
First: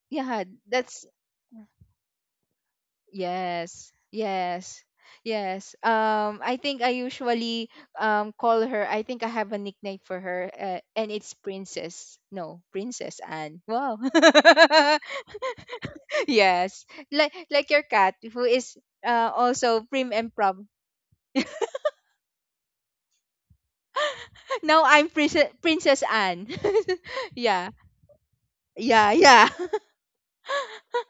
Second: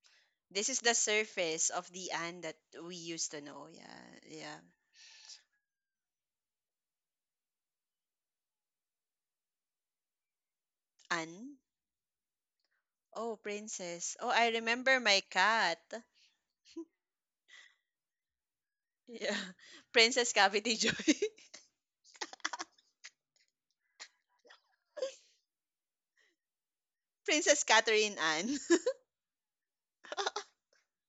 [SPEAKER 2] yeah,
[SPEAKER 1] this is the
[SPEAKER 2] that's
[SPEAKER 1] surface of the Anne that we used to know.
[SPEAKER 2] yes,
[SPEAKER 1] Yeah, yeah.
[SPEAKER 2] yes, yes. I think I usually call her. I think I have a nickname for her, and it's
[SPEAKER 1] Anne?
[SPEAKER 2] Princess. No, Princess
[SPEAKER 1] Oh,
[SPEAKER 2] Anne. Wow.
[SPEAKER 1] princess. Oh, I remember my cat.
[SPEAKER 2] yes, like your cat, who is
[SPEAKER 1] Yeah.
[SPEAKER 2] also prim
[SPEAKER 1] Princess
[SPEAKER 2] and prom.
[SPEAKER 1] Cavity Joy.
[SPEAKER 2] now I'm Princess Anne.
[SPEAKER 1] princess
[SPEAKER 2] yeah,
[SPEAKER 1] Catherine Anne.
[SPEAKER 2] yeah, yeah.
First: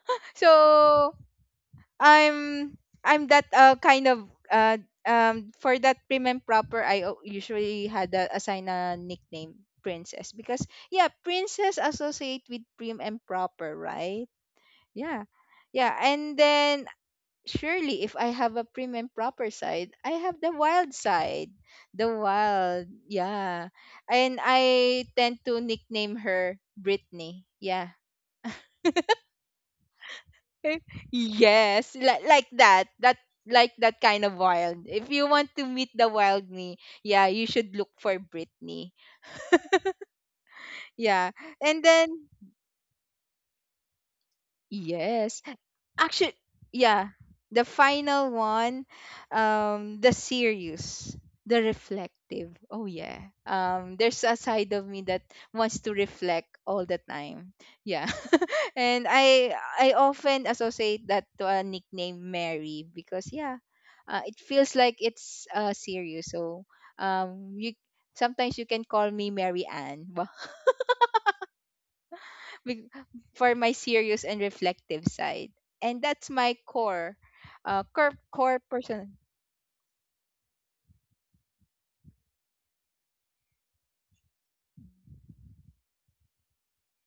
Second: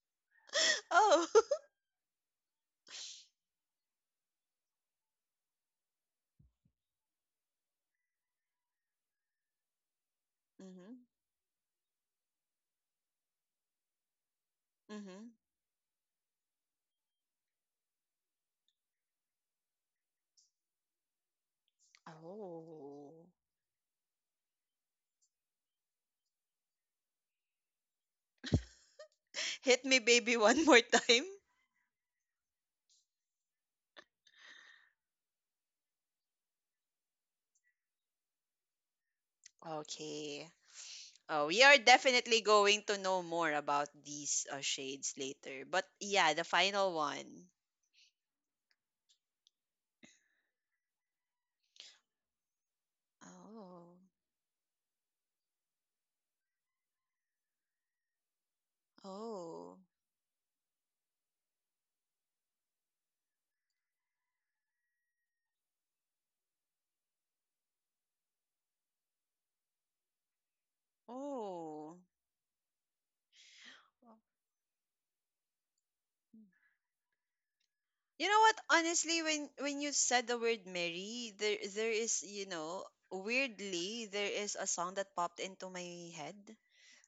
[SPEAKER 2] so
[SPEAKER 1] oh.
[SPEAKER 2] I'm that kind of for that prim and proper usually had a assign a nickname princess because
[SPEAKER 1] Mm-hmm.
[SPEAKER 2] yeah princess associate with prim and proper right yeah
[SPEAKER 1] Mm-hmm.
[SPEAKER 2] yeah and then surely if I have a prim and proper side I have the wild side, the wild
[SPEAKER 1] Oh.
[SPEAKER 2] yeah. And I tend to nickname her Brittany yeah.
[SPEAKER 1] Hit me, baby, one
[SPEAKER 2] Okay?
[SPEAKER 1] more time.
[SPEAKER 2] Yes, like that. Like that kind of wild. If you want to meet the wild me, yeah, you should look for Britney.
[SPEAKER 1] Okay.
[SPEAKER 2] Yeah.
[SPEAKER 1] Oh, we are
[SPEAKER 2] And then
[SPEAKER 1] definitely going to know more about these shades
[SPEAKER 2] yes.
[SPEAKER 1] later. But yeah,
[SPEAKER 2] Actually,
[SPEAKER 1] the final
[SPEAKER 2] yeah.
[SPEAKER 1] one.
[SPEAKER 2] The final one, the serious, the reflective. Oh yeah.
[SPEAKER 1] Oh.
[SPEAKER 2] There's a side of me that wants to reflect all the time. Yeah. and
[SPEAKER 1] Oh.
[SPEAKER 2] I often associate that to a nickname Mary because yeah, it feels like it's serious. So you sometimes you can call me Mary Ann.
[SPEAKER 1] Oh.
[SPEAKER 2] be- for my serious and reflective side. And that's my core,
[SPEAKER 1] You know what?
[SPEAKER 2] core person.
[SPEAKER 1] Honestly, when you said the word Mary, there is, you know, weirdly there is a song that popped into my head.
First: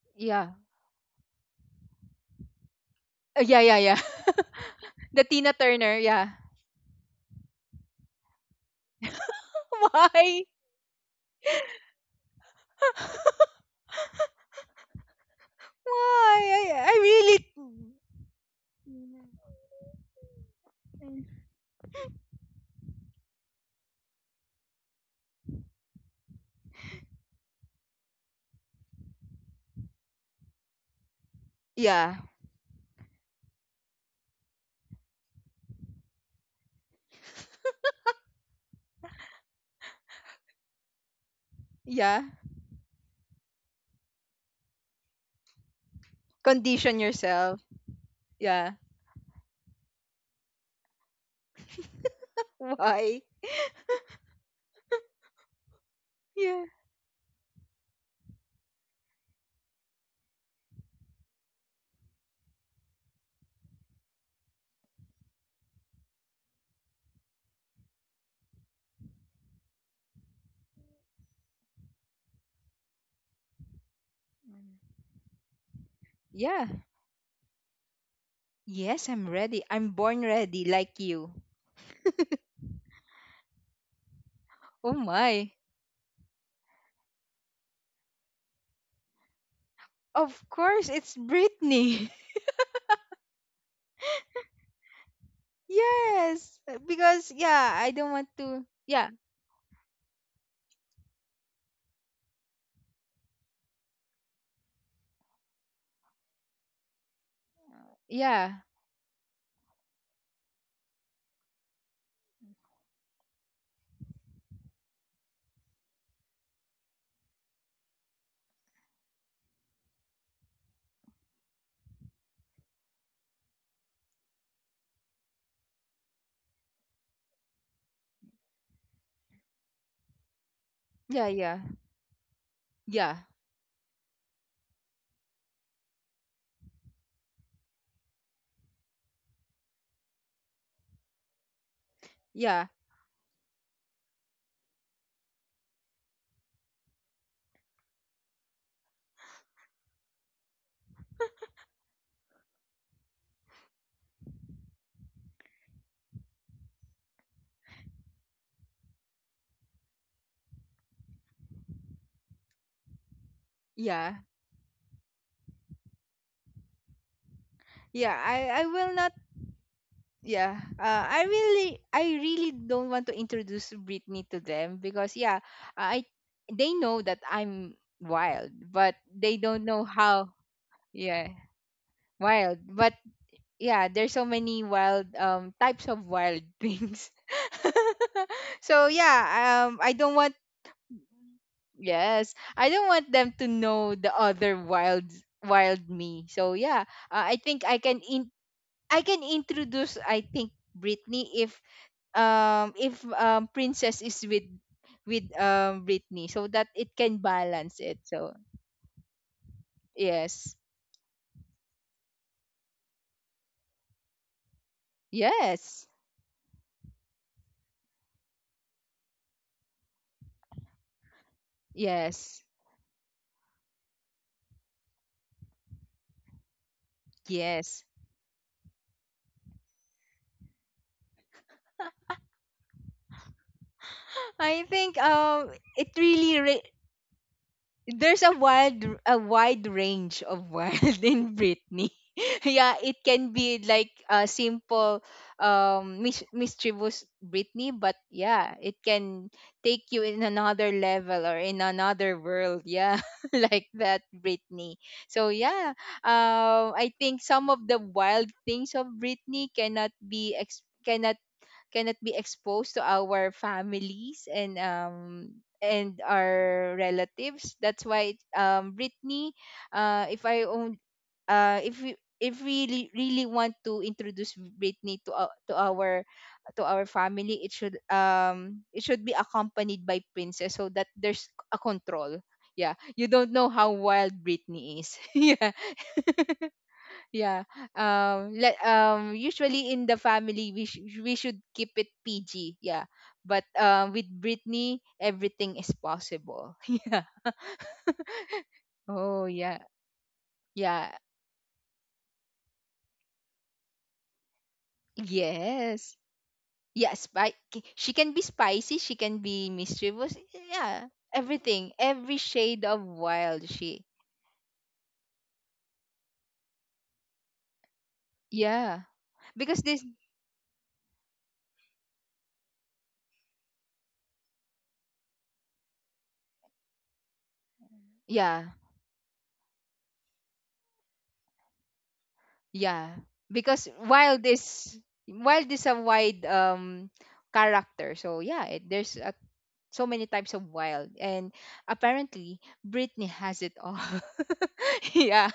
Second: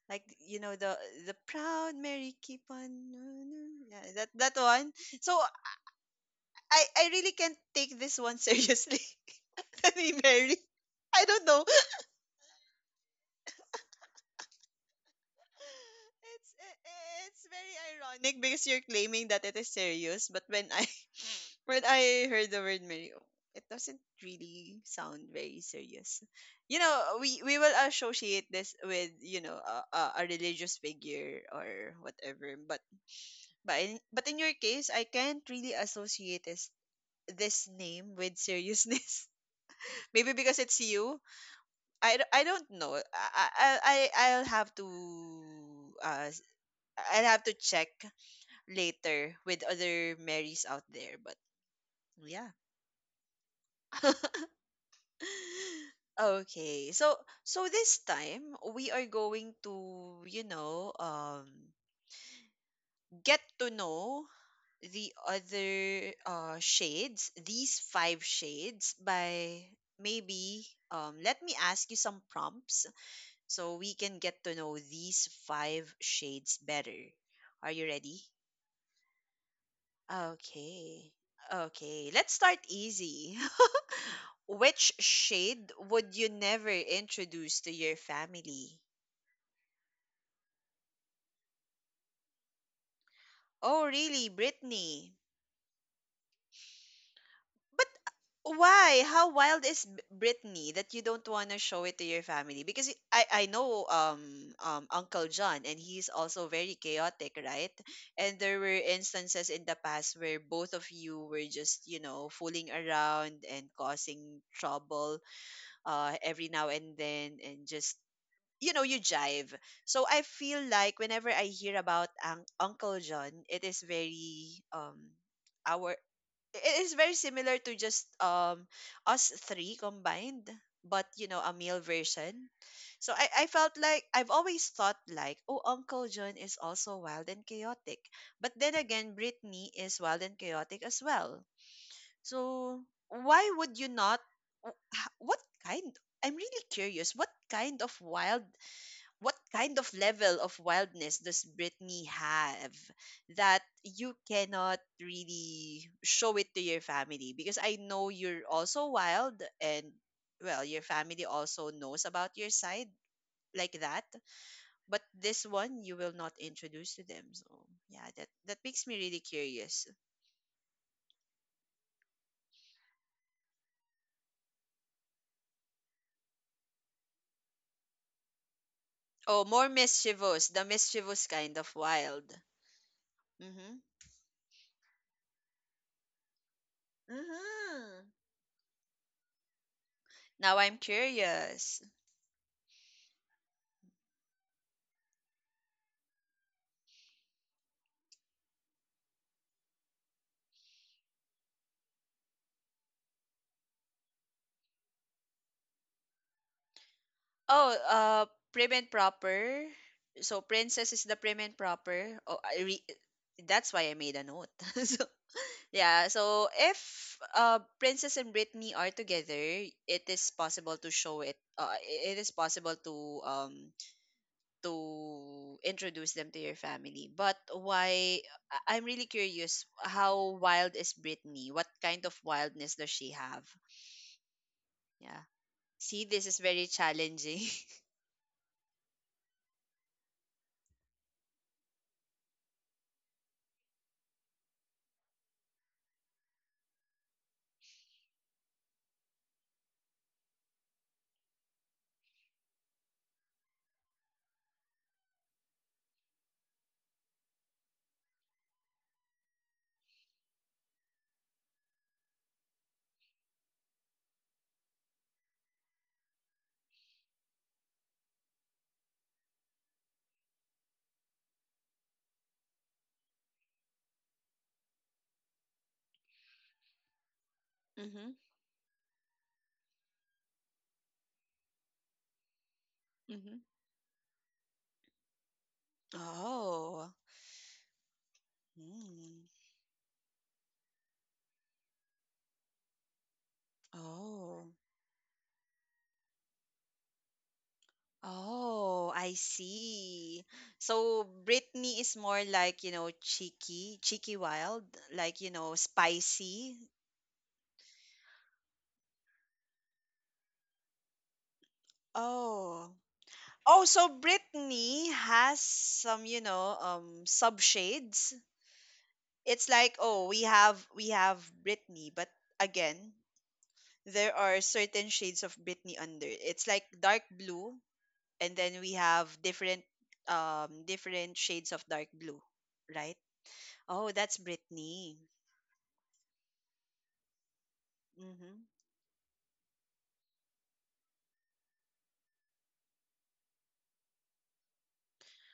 [SPEAKER 1] Like
[SPEAKER 2] Yeah.
[SPEAKER 1] you know the proud Mary keep on
[SPEAKER 2] Yeah, yeah, yeah.
[SPEAKER 1] yeah, that one.
[SPEAKER 2] the
[SPEAKER 1] So
[SPEAKER 2] Tina Turner, yeah.
[SPEAKER 1] I really can't take this one seriously. Any
[SPEAKER 2] Why?
[SPEAKER 1] Mary. I don't know. It's
[SPEAKER 2] Why? I
[SPEAKER 1] it's very
[SPEAKER 2] really.
[SPEAKER 1] ironic because you're claiming that it is serious, but when I heard the word Mary, oh, it doesn't really sound very serious. You know, we will associate this with, you know, a religious figure or
[SPEAKER 2] Yeah,
[SPEAKER 1] whatever. But but in your case, I can't really associate this name with seriousness. Maybe because it's you.
[SPEAKER 2] yeah.
[SPEAKER 1] I don't know. I'll have to uh, s-
[SPEAKER 2] Condition
[SPEAKER 1] I'll have to
[SPEAKER 2] yourself.
[SPEAKER 1] check
[SPEAKER 2] Yeah.
[SPEAKER 1] later with other Marys out there. But yeah.
[SPEAKER 2] Why? Yeah.
[SPEAKER 1] Okay. So so this time we are going to, you know, get to know the other shades, these five shades by maybe let me ask you some prompts so we can get to know these five shades
[SPEAKER 2] Yeah.
[SPEAKER 1] better. Are you ready?
[SPEAKER 2] Yes, I'm ready. I'm born ready, like
[SPEAKER 1] Okay.
[SPEAKER 2] you.
[SPEAKER 1] Okay. Let's start easy. Which
[SPEAKER 2] Oh my.
[SPEAKER 1] shade would you never introduce to your family?
[SPEAKER 2] Of course, it's Britney.
[SPEAKER 1] Oh, really, Brittany?
[SPEAKER 2] Yes, because
[SPEAKER 1] But
[SPEAKER 2] I don't want to.
[SPEAKER 1] why?
[SPEAKER 2] Yeah,
[SPEAKER 1] How wild is Brittany that you don't want to show it to your family? Because I know Uncle John and he's also very chaotic, right? And there
[SPEAKER 2] yeah,
[SPEAKER 1] were instances in the past where both of you were just, you know, fooling around and causing trouble every now and then and just you know you jive so I feel like whenever I hear about uncle John it is very our it is very similar to just us three combined but you
[SPEAKER 2] yeah,
[SPEAKER 1] know a
[SPEAKER 2] yeah,
[SPEAKER 1] male version so
[SPEAKER 2] yeah,
[SPEAKER 1] I felt like I've always thought like, oh, Uncle John is also wild and chaotic. But then again, Britney is wild and chaotic as well.
[SPEAKER 2] yeah,
[SPEAKER 1] So why would you not? What kind? I'm really curious. What kind of wild? What kind of level of wildness does Britney have that you cannot really show it to your family? Because I know you're also wild, and well, your family also knows about your side like that.
[SPEAKER 2] yeah,
[SPEAKER 1] But this one you will not introduce to them. So yeah,
[SPEAKER 2] yeah.
[SPEAKER 1] that
[SPEAKER 2] I
[SPEAKER 1] makes
[SPEAKER 2] will
[SPEAKER 1] me
[SPEAKER 2] not.
[SPEAKER 1] really curious.
[SPEAKER 2] Yeah, I really don't want to introduce Britney to them because yeah, I They know that I'm wild, but they
[SPEAKER 1] Oh,
[SPEAKER 2] don't
[SPEAKER 1] more
[SPEAKER 2] know how.
[SPEAKER 1] mischievous, the mischievous
[SPEAKER 2] Yeah,
[SPEAKER 1] kind of wild.
[SPEAKER 2] wild, but
[SPEAKER 1] Mm-hmm.
[SPEAKER 2] yeah, there's so many wild types of wild things.
[SPEAKER 1] Mm-hmm.
[SPEAKER 2] So yeah, I don't want.
[SPEAKER 1] Now I'm curious.
[SPEAKER 2] Yes, I don't want them to know the other wild me. So yeah, I think I can introduce, I think, Britney if Princess is with Britney so that it can
[SPEAKER 1] Oh,
[SPEAKER 2] balance it. So
[SPEAKER 1] prim and proper. So
[SPEAKER 2] yes,
[SPEAKER 1] princess is the prim and proper. Oh, that's why I made a note. so,
[SPEAKER 2] yes,
[SPEAKER 1] yeah. So if princess and Britney are together, it is possible to show it. It is
[SPEAKER 2] yes,
[SPEAKER 1] possible um to introduce them to your family. But
[SPEAKER 2] yes.
[SPEAKER 1] why? I'm really curious. How wild is Britney? What kind of wildness does she have?
[SPEAKER 2] I think
[SPEAKER 1] Yeah. See, this is very challenging.
[SPEAKER 2] there's a wide range of wild in Britney. Yeah, it can be like a simple mischievous Britney, but yeah, it can take you in another level or in another world. Yeah, like that Britney. So yeah, I think some of the wild things of Britney cannot be exposed to our families and our relatives. That's why Britney, if I own, if we, if we really, really want to introduce Britney to our family,
[SPEAKER 1] mhm.
[SPEAKER 2] it should be accompanied by princess so that there's a control. Yeah, you don't
[SPEAKER 1] Mhm.
[SPEAKER 2] know how wild Britney is. Yeah.
[SPEAKER 1] Oh.
[SPEAKER 2] Yeah. Let,
[SPEAKER 1] Mm.
[SPEAKER 2] usually in the family we should keep it PG. Yeah. But with
[SPEAKER 1] Oh.
[SPEAKER 2] Britney everything is possible. Yeah.
[SPEAKER 1] Oh, I
[SPEAKER 2] Oh yeah.
[SPEAKER 1] see.
[SPEAKER 2] Yeah.
[SPEAKER 1] So Britney is more like, you know, cheeky wild, like, you know,
[SPEAKER 2] Yes.
[SPEAKER 1] spicy.
[SPEAKER 2] Yeah, she can be spicy, she can be mischievous. Yeah. Everything, every shade
[SPEAKER 1] Oh.
[SPEAKER 2] of wild
[SPEAKER 1] Oh,
[SPEAKER 2] she.
[SPEAKER 1] so Britney has some, you know, subshades.
[SPEAKER 2] Yeah.
[SPEAKER 1] It's
[SPEAKER 2] Because
[SPEAKER 1] like,
[SPEAKER 2] this
[SPEAKER 1] oh, we have Britney, but again, there are certain shades of Britney under. It's like dark blue and
[SPEAKER 2] Yeah.
[SPEAKER 1] then we have different shades of dark blue,
[SPEAKER 2] Yeah,
[SPEAKER 1] right?
[SPEAKER 2] because
[SPEAKER 1] Oh, that's Brittany.
[SPEAKER 2] while this a wide character, so
[SPEAKER 1] Mm-hmm.
[SPEAKER 2] yeah, there's a, so many types of wild, and apparently Britney has it all. Yeah,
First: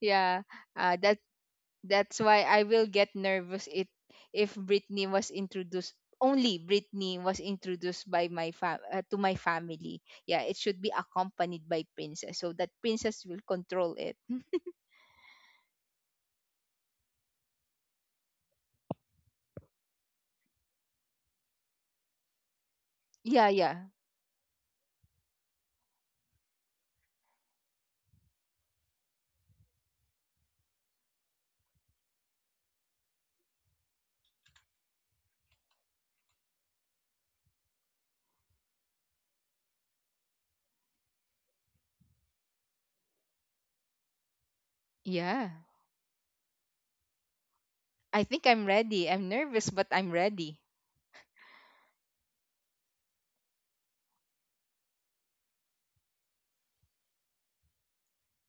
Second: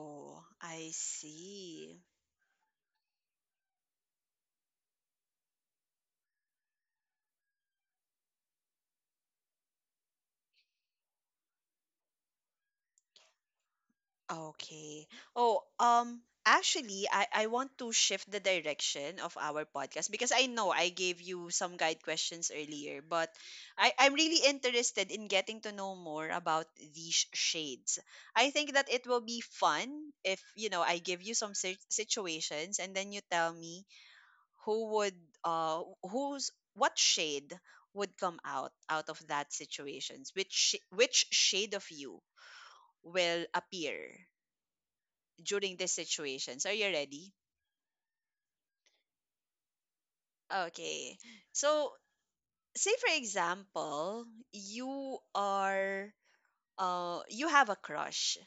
[SPEAKER 2] yeah,
[SPEAKER 1] I
[SPEAKER 2] uh,
[SPEAKER 1] see.
[SPEAKER 2] that's why I will get nervous it if Britney was introduced only Britney was introduced by to my family. Yeah, it should be accompanied by princess so that princess will control it.
[SPEAKER 1] Okay. Oh, actually, I want to shift the direction of our podcast because I know I gave you some guide questions earlier, but
[SPEAKER 2] Yeah, yeah,
[SPEAKER 1] I'm really interested in getting to know more about these shades. I think that it will be fun if, you know, I give you some situations and then you tell me who would, what shade would come out out of that situations, which shade of you will appear
[SPEAKER 2] yeah.
[SPEAKER 1] during these situations. Are you ready?
[SPEAKER 2] I think I'm ready. I'm nervous, but I'm ready.
[SPEAKER 1] Okay. So, say for example, you are you have a crush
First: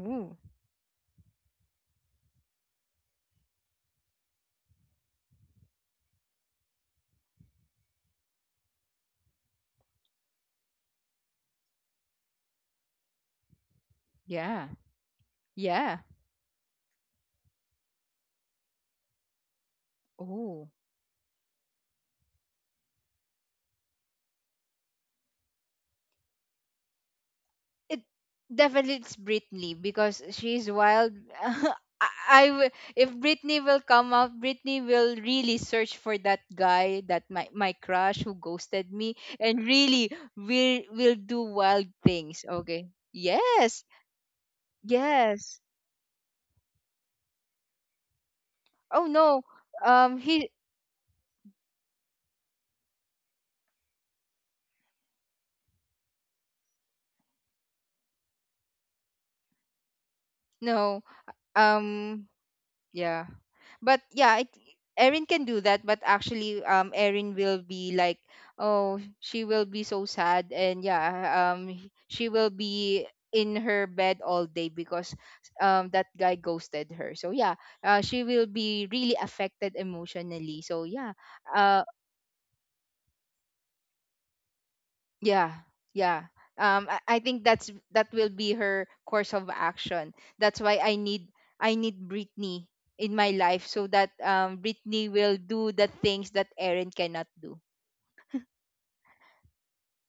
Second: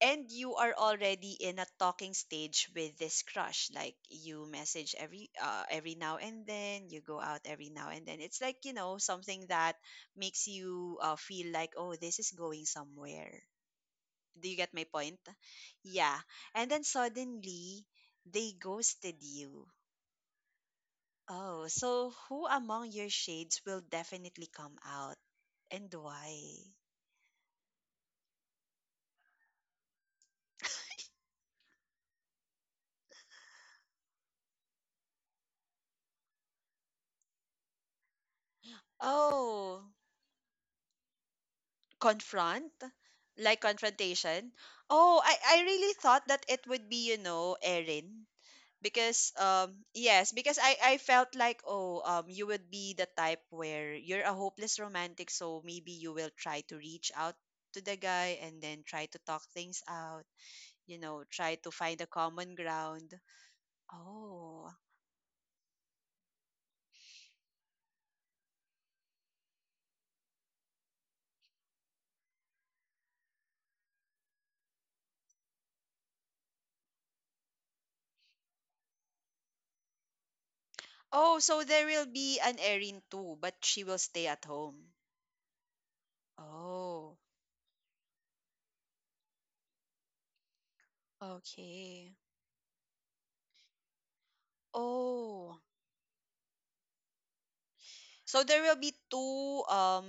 [SPEAKER 1] and you are already in a talking stage with this crush like you message every now and then you go out every now and then it's like you know something that makes you feel like oh this is going somewhere do you
[SPEAKER 2] yeah,
[SPEAKER 1] get my point
[SPEAKER 2] yeah.
[SPEAKER 1] yeah and then suddenly they ghosted you.
[SPEAKER 2] Ooh,
[SPEAKER 1] Oh, so who among your shades will definitely come out and why?
[SPEAKER 2] it definitely it's Britney because she's wild. I, I w- if Britney will come up, Britney will really search for that guy, that my crush who ghosted me, and
[SPEAKER 1] Oh,
[SPEAKER 2] really will do wild things.
[SPEAKER 1] confront?
[SPEAKER 2] Okay.
[SPEAKER 1] Like
[SPEAKER 2] Yes.
[SPEAKER 1] confrontation? Oh,
[SPEAKER 2] Yes.
[SPEAKER 1] I really thought that it would be, you know, Erin.
[SPEAKER 2] Oh
[SPEAKER 1] Because
[SPEAKER 2] no.
[SPEAKER 1] yes,
[SPEAKER 2] He
[SPEAKER 1] because I felt like oh you would be the type where you're a hopeless romantic, so maybe you will try to reach out to the guy and then try to talk things out, you
[SPEAKER 2] no.
[SPEAKER 1] know, try to find a
[SPEAKER 2] Um.
[SPEAKER 1] common ground.
[SPEAKER 2] Yeah. But yeah, I,
[SPEAKER 1] Oh,
[SPEAKER 2] Erin can do that, but actually Erin will be like, oh, she will be so sad and yeah, she will be in her bed all day because that guy ghosted her. So yeah, she will be really affected emotionally. So yeah,
[SPEAKER 1] Oh, so there will be an Erin too, but she will stay at home.
[SPEAKER 2] yeah, yeah.
[SPEAKER 1] Oh,
[SPEAKER 2] I think that's that will be her course of action. That's why I need
[SPEAKER 1] okay.
[SPEAKER 2] Britney in my life so that Britney will
[SPEAKER 1] Oh,
[SPEAKER 2] do the things that Erin cannot do.
[SPEAKER 1] so there will be two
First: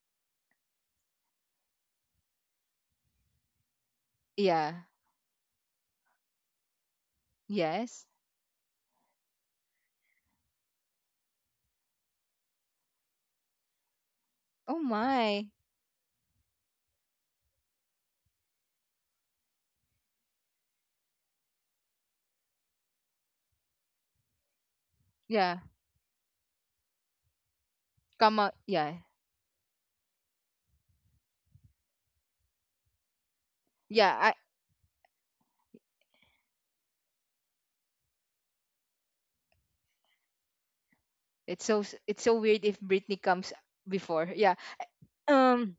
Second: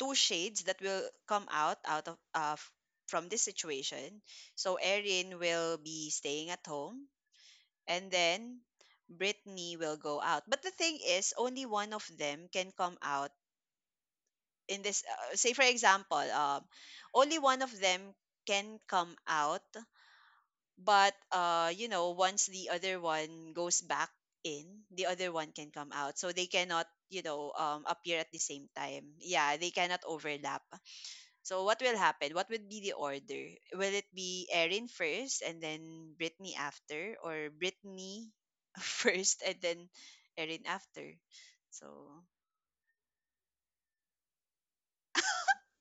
[SPEAKER 1] two shades that will come out out of from this situation.
[SPEAKER 2] Yeah.
[SPEAKER 1] So Erin will be staying at home,
[SPEAKER 2] Yes.
[SPEAKER 1] and then Brittany will go out. But the thing is, only one of them can come out
[SPEAKER 2] Oh
[SPEAKER 1] in this. Uh,
[SPEAKER 2] my.
[SPEAKER 1] say for example, only one of them can come out but you know once the other one goes back in, the other one
[SPEAKER 2] Yeah.
[SPEAKER 1] can come out, so they cannot, appear at the
[SPEAKER 2] Come on.
[SPEAKER 1] same
[SPEAKER 2] Yeah.
[SPEAKER 1] time. Yeah, they cannot overlap. So what will happen, what would be the order? Will it
[SPEAKER 2] Yeah. I,
[SPEAKER 1] be Erin first and then Brittany after, or Brittany first and then Erin after?
[SPEAKER 2] it's so
[SPEAKER 1] So
[SPEAKER 2] s- it's so weird if Britney comes before. Yeah. Um.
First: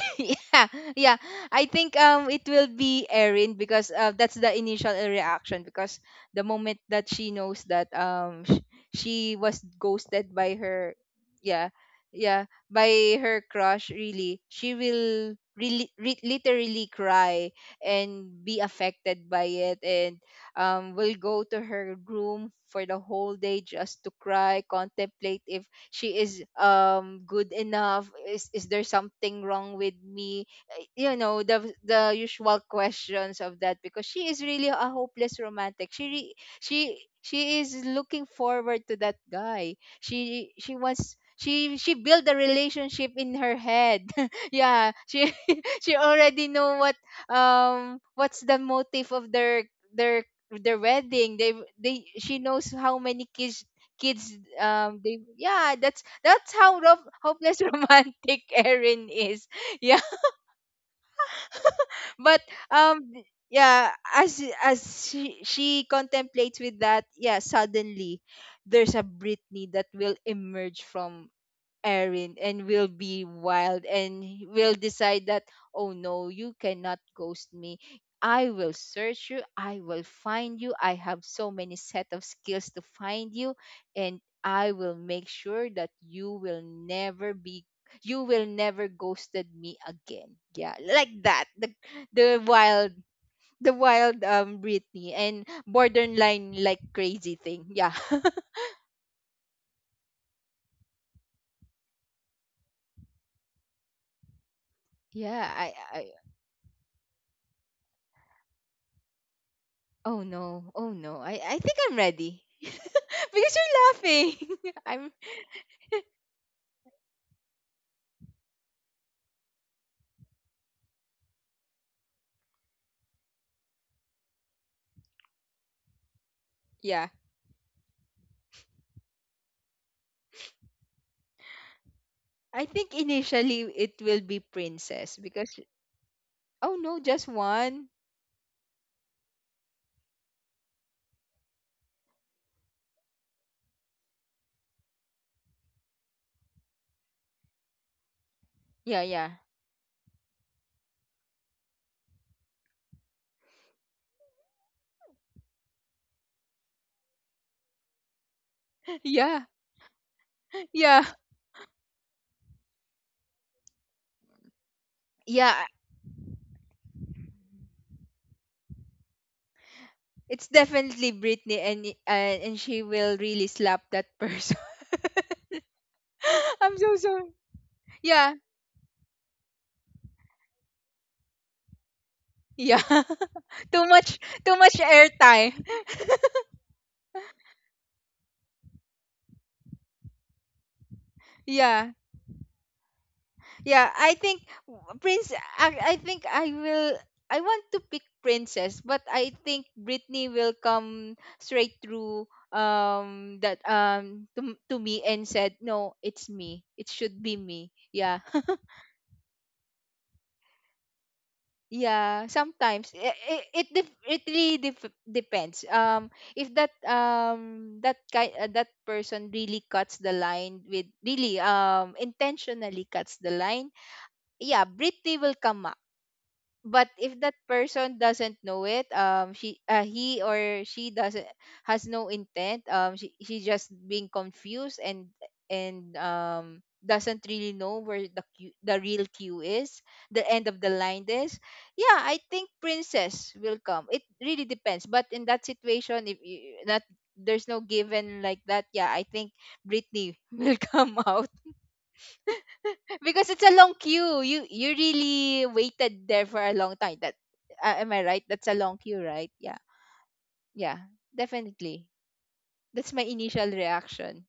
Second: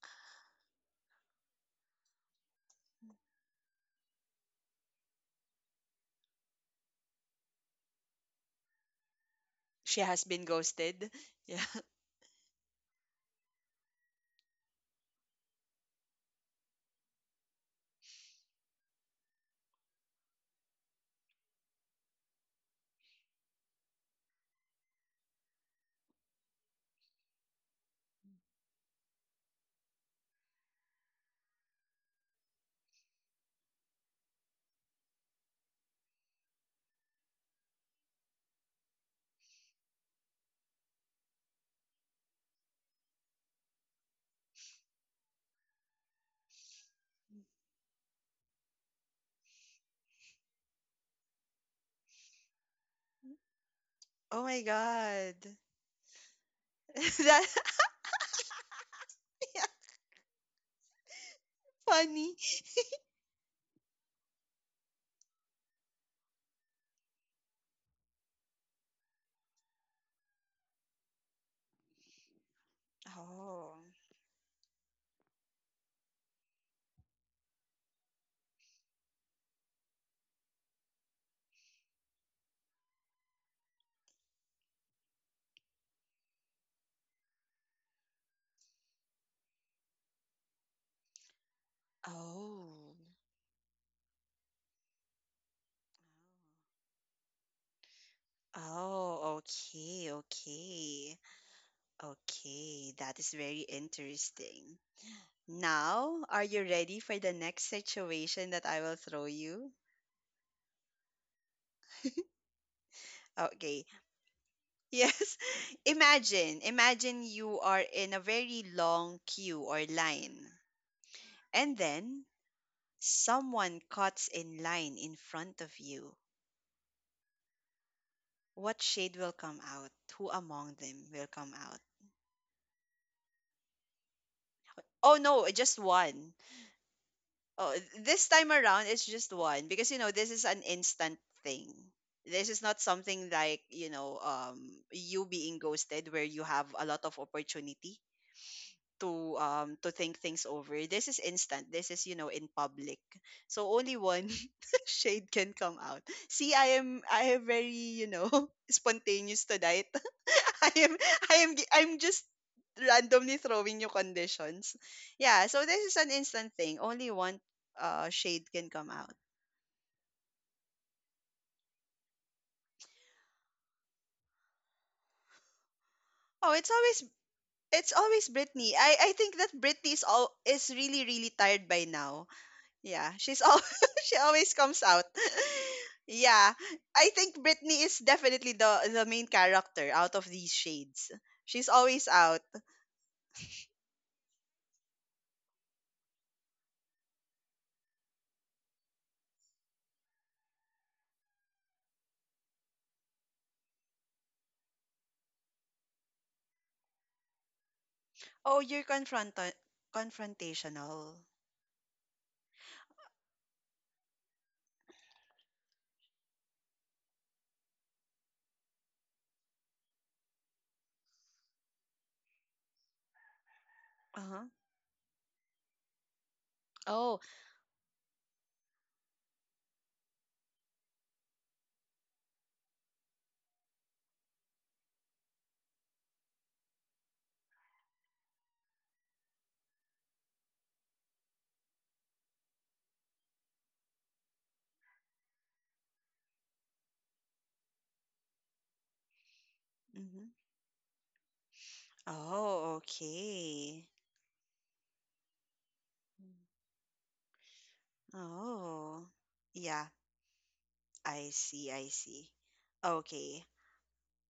[SPEAKER 2] yeah, yeah. I think it will be Erin because that's the initial reaction because the moment that she knows that she was
[SPEAKER 1] she has
[SPEAKER 2] ghosted
[SPEAKER 1] been
[SPEAKER 2] by her
[SPEAKER 1] ghosted. Yeah.
[SPEAKER 2] yeah, yeah, by her crush, really, she will really literally cry and be affected by it and will go to her room for the whole day just to cry, contemplate if she is good enough, is there something wrong with me. You know, the usual questions of that because she is really a hopeless romantic. She is looking forward to that guy. She built a relationship in her head. Yeah, she she already know what what's the motive of their their their wedding. They, she knows how many kids
[SPEAKER 1] Oh my
[SPEAKER 2] they,
[SPEAKER 1] god.
[SPEAKER 2] yeah, that's how rough,
[SPEAKER 1] That
[SPEAKER 2] hopeless romantic Erin is. Yeah.
[SPEAKER 1] funny.
[SPEAKER 2] But um yeah, as she contemplates with that, yeah, suddenly there's a Britney that will emerge from Erin, and will be
[SPEAKER 1] Oh,
[SPEAKER 2] wild and will decide that, oh no, you cannot ghost me. I will search you. I will find you. I have so many set of skills to find you. And I will make sure that you will never ghosted me again. Yeah, like that. The
[SPEAKER 1] oh,
[SPEAKER 2] wild, the wild, Britney and borderline like crazy thing. Yeah.
[SPEAKER 1] oh, okay, okay. Okay, that is very interesting.
[SPEAKER 2] Yeah, I
[SPEAKER 1] Now, are you ready for the next situation that I will throw you?
[SPEAKER 2] Oh no. Oh no. I think I'm ready. Because
[SPEAKER 1] Okay.
[SPEAKER 2] you're laughing. I'm
[SPEAKER 1] Yes. Imagine, you are in a very long queue or line, and then someone cuts in line in front of you.
[SPEAKER 2] yeah.
[SPEAKER 1] What shade will come out? Who among them will come out?
[SPEAKER 2] I think initially it will be princess
[SPEAKER 1] Oh no,
[SPEAKER 2] because
[SPEAKER 1] just one.
[SPEAKER 2] oh no, just
[SPEAKER 1] Oh,
[SPEAKER 2] one.
[SPEAKER 1] this time around, it's just one because, you know, this is an instant thing. This is not something like, you being ghosted where you have a lot of opportunity
[SPEAKER 2] Yeah, yeah.
[SPEAKER 1] to think things over. This is instant. This is, you know, in public, so only one shade can come out. See, I am very, you know
[SPEAKER 2] Yeah.
[SPEAKER 1] spontaneous tonight. I am
[SPEAKER 2] Yeah.
[SPEAKER 1] I'm just randomly throwing you conditions. Yeah,
[SPEAKER 2] Yeah.
[SPEAKER 1] so this is an instant thing. Only one shade can come out.
[SPEAKER 2] It's definitely Britney and and she will really slap that person.
[SPEAKER 1] Oh, it's
[SPEAKER 2] I'm so
[SPEAKER 1] always
[SPEAKER 2] sorry.
[SPEAKER 1] it's always
[SPEAKER 2] Yeah.
[SPEAKER 1] Britney. I think that Britney is all is really really tired by now.
[SPEAKER 2] Yeah.
[SPEAKER 1] Yeah, she's all
[SPEAKER 2] Too
[SPEAKER 1] she
[SPEAKER 2] much,
[SPEAKER 1] always
[SPEAKER 2] too much
[SPEAKER 1] comes out.
[SPEAKER 2] airtime.
[SPEAKER 1] Yeah, I think Britney is definitely the main character out of these shades. She's
[SPEAKER 2] Yeah.
[SPEAKER 1] always out.
[SPEAKER 2] Yeah, I think Prince. I think I will. I want to pick Princess, but I think Britney will come straight through that to me and said no, it's me, it should be me, yeah.
[SPEAKER 1] Oh, you're confrontational.
[SPEAKER 2] Yeah, sometimes it really depends if that that kind that person really cuts the line with really intentionally cuts the line.
[SPEAKER 1] Uh huh.
[SPEAKER 2] Yeah, Britney will come. But if that person doesn't know it, she, he or she doesn't, has no intent, she just being confused and doesn't really know where the Q, the real cue is, the end of the line is, yeah, I think princess will come. It really depends, but in that situation if that there's no given like that, yeah, I think Britney
[SPEAKER 1] Oh,
[SPEAKER 2] will come out,
[SPEAKER 1] oh,
[SPEAKER 2] because it's a long
[SPEAKER 1] okay.
[SPEAKER 2] queue. You really waited there for a long time. That am I right? That's a long queue,
[SPEAKER 1] Oh,
[SPEAKER 2] right? Yeah.
[SPEAKER 1] yeah,
[SPEAKER 2] Yeah.
[SPEAKER 1] I see,
[SPEAKER 2] Definitely.
[SPEAKER 1] I see.
[SPEAKER 2] That's my
[SPEAKER 1] Okay,
[SPEAKER 2] initial reaction.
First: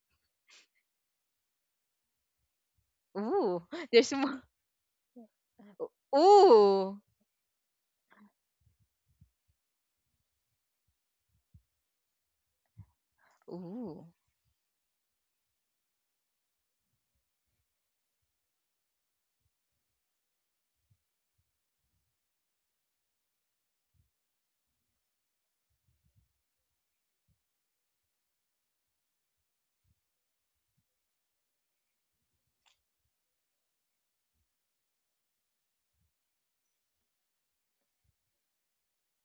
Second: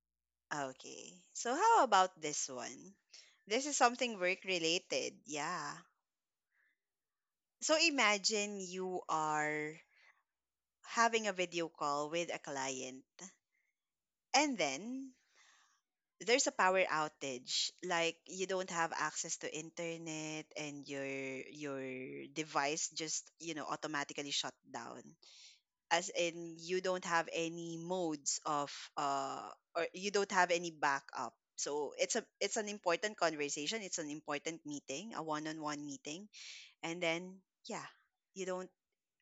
[SPEAKER 1] okay. So, how about this one?
[SPEAKER 2] Ooh,
[SPEAKER 1] This is
[SPEAKER 2] there's
[SPEAKER 1] something work
[SPEAKER 2] more.
[SPEAKER 1] related, yeah.
[SPEAKER 2] Ooh.
[SPEAKER 1] So, imagine you are having a video call with a client,
[SPEAKER 2] Ooh.
[SPEAKER 1] and then there's a power outage. Like, you don't have access to internet, and your device just, you know, automatically shut down, as in you don't have any modes of uh or you don't have any backup. So it's a it's an important conversation, it's an important meeting, a one-on-one meeting, and then yeah, you don't,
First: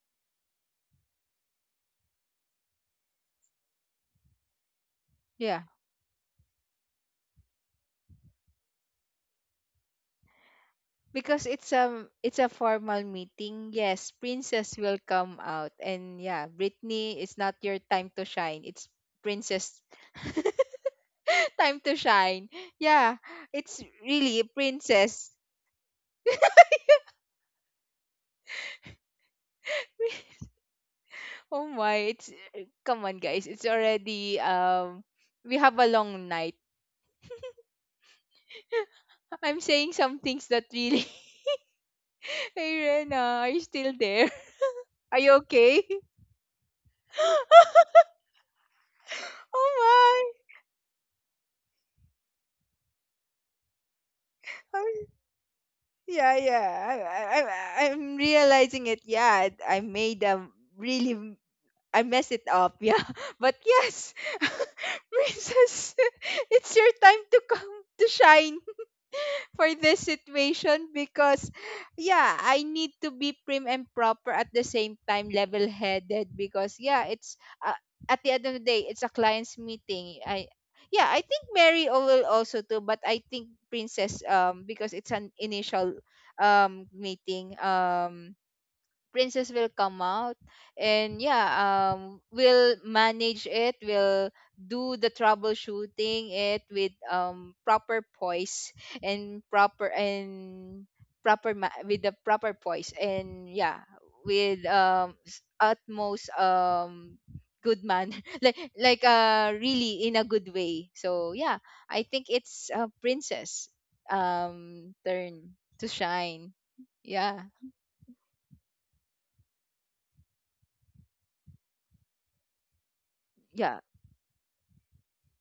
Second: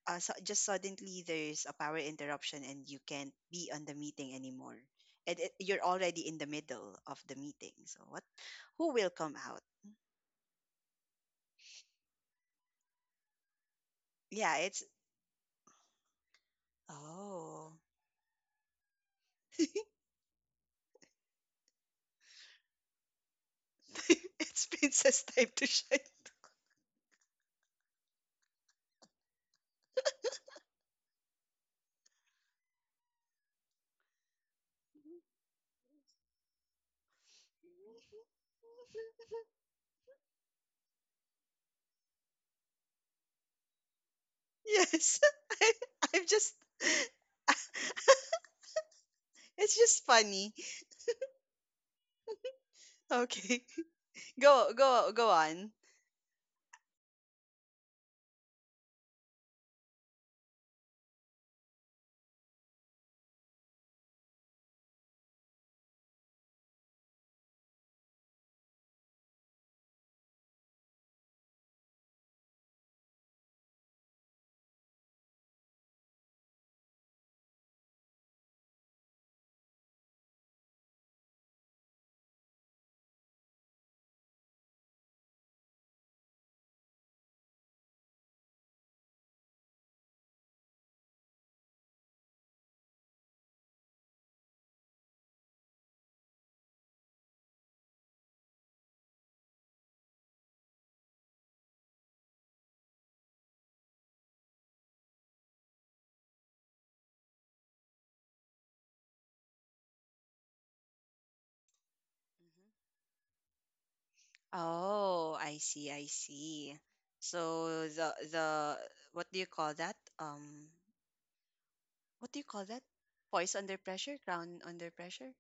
[SPEAKER 1] so just suddenly there's a power interruption and you can't be on the meeting anymore, and it,
[SPEAKER 2] Yeah.
[SPEAKER 1] you're already in the middle of the meeting, so what, who will come out?
[SPEAKER 2] Because it's a formal meeting. Yes,
[SPEAKER 1] Yeah,
[SPEAKER 2] Princess
[SPEAKER 1] it's
[SPEAKER 2] will come out. And yeah, Britney, it's not
[SPEAKER 1] oh
[SPEAKER 2] your time to shine. It's Princess time to shine. Yeah. It's really
[SPEAKER 1] it's princess
[SPEAKER 2] Princess.
[SPEAKER 1] time to shine.
[SPEAKER 2] Oh my, it's come on guys, it's already we have a long night. I'm saying some things that really hey Rena, are you still there? Are
[SPEAKER 1] Yes.
[SPEAKER 2] you
[SPEAKER 1] I,
[SPEAKER 2] okay?
[SPEAKER 1] I'm just it's just
[SPEAKER 2] Oh my.
[SPEAKER 1] funny. Okay.
[SPEAKER 2] I'm-
[SPEAKER 1] Go on.
[SPEAKER 2] yeah, yeah. I'm realizing it. Yeah, I made a really m- I messed it up. Yeah. But yes, princess, it's your time to come to shine, for this situation because yeah, I need to be prim and proper, at the same time level headed, because yeah, it's uh, at the end of the day it's a client's meeting. I Yeah, I think Mary will also too, but I think princess, because it's an initial meeting, princess will come out. And yeah, we'll manage it, we'll do the troubleshooting it with proper poise and proper with the proper poise, and yeah, with utmost good man, like really in a good way, so yeah, I think it's
[SPEAKER 1] Mhm.
[SPEAKER 2] a princess
[SPEAKER 1] Oh,
[SPEAKER 2] turn
[SPEAKER 1] I
[SPEAKER 2] to
[SPEAKER 1] see, I
[SPEAKER 2] shine,
[SPEAKER 1] see.
[SPEAKER 2] yeah,
[SPEAKER 1] So the what do you call that? What do you call that? Voice under
[SPEAKER 2] yeah.
[SPEAKER 1] pressure, crown under pressure,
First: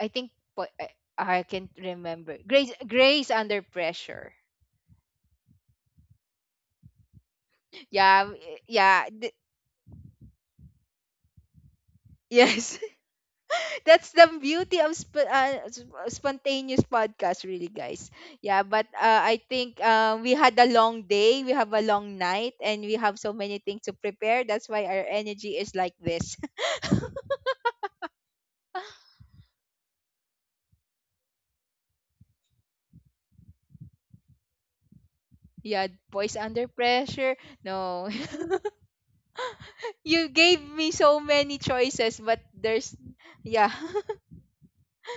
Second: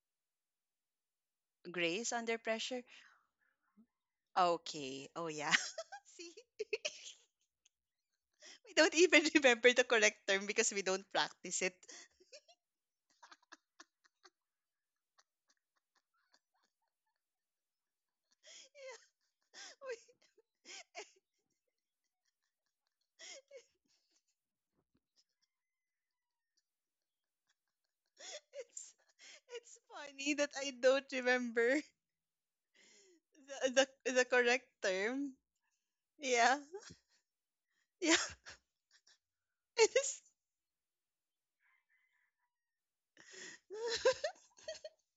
[SPEAKER 2] I think po- I can
[SPEAKER 1] grace
[SPEAKER 2] remember
[SPEAKER 1] under
[SPEAKER 2] Grace,
[SPEAKER 1] pressure.
[SPEAKER 2] Grace under pressure.
[SPEAKER 1] Okay. Oh yeah. See,
[SPEAKER 2] Yeah, m-
[SPEAKER 1] we don't
[SPEAKER 2] yeah,
[SPEAKER 1] even
[SPEAKER 2] th-
[SPEAKER 1] remember the correct term because we don't practice it.
[SPEAKER 2] yes. That's the beauty of spontaneous podcast, really, guys. Yeah, but I think
[SPEAKER 1] We-
[SPEAKER 2] we had a long day, we have a long night, and we have so many things to prepare. That's why our energy is like this.
[SPEAKER 1] It's it's funny that I don't remember the the correct term.
[SPEAKER 2] Yeah, boys
[SPEAKER 1] Yeah.
[SPEAKER 2] under pressure. No,
[SPEAKER 1] Yeah. It is.
[SPEAKER 2] you gave me so many choices, but there's yeah,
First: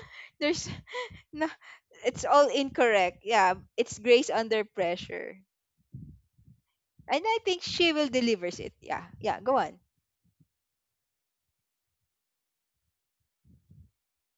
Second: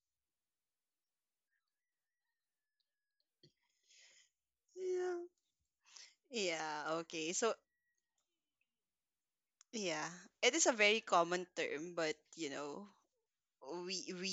[SPEAKER 2] there's no, it's all incorrect. Yeah, it's Grace under
[SPEAKER 1] Yeah.
[SPEAKER 2] pressure.
[SPEAKER 1] Yeah,
[SPEAKER 2] And
[SPEAKER 1] okay.
[SPEAKER 2] I
[SPEAKER 1] So,
[SPEAKER 2] think she will delivers it. Yeah. Yeah, go on.
[SPEAKER 1] yeah. It is a very common term, but you know, we we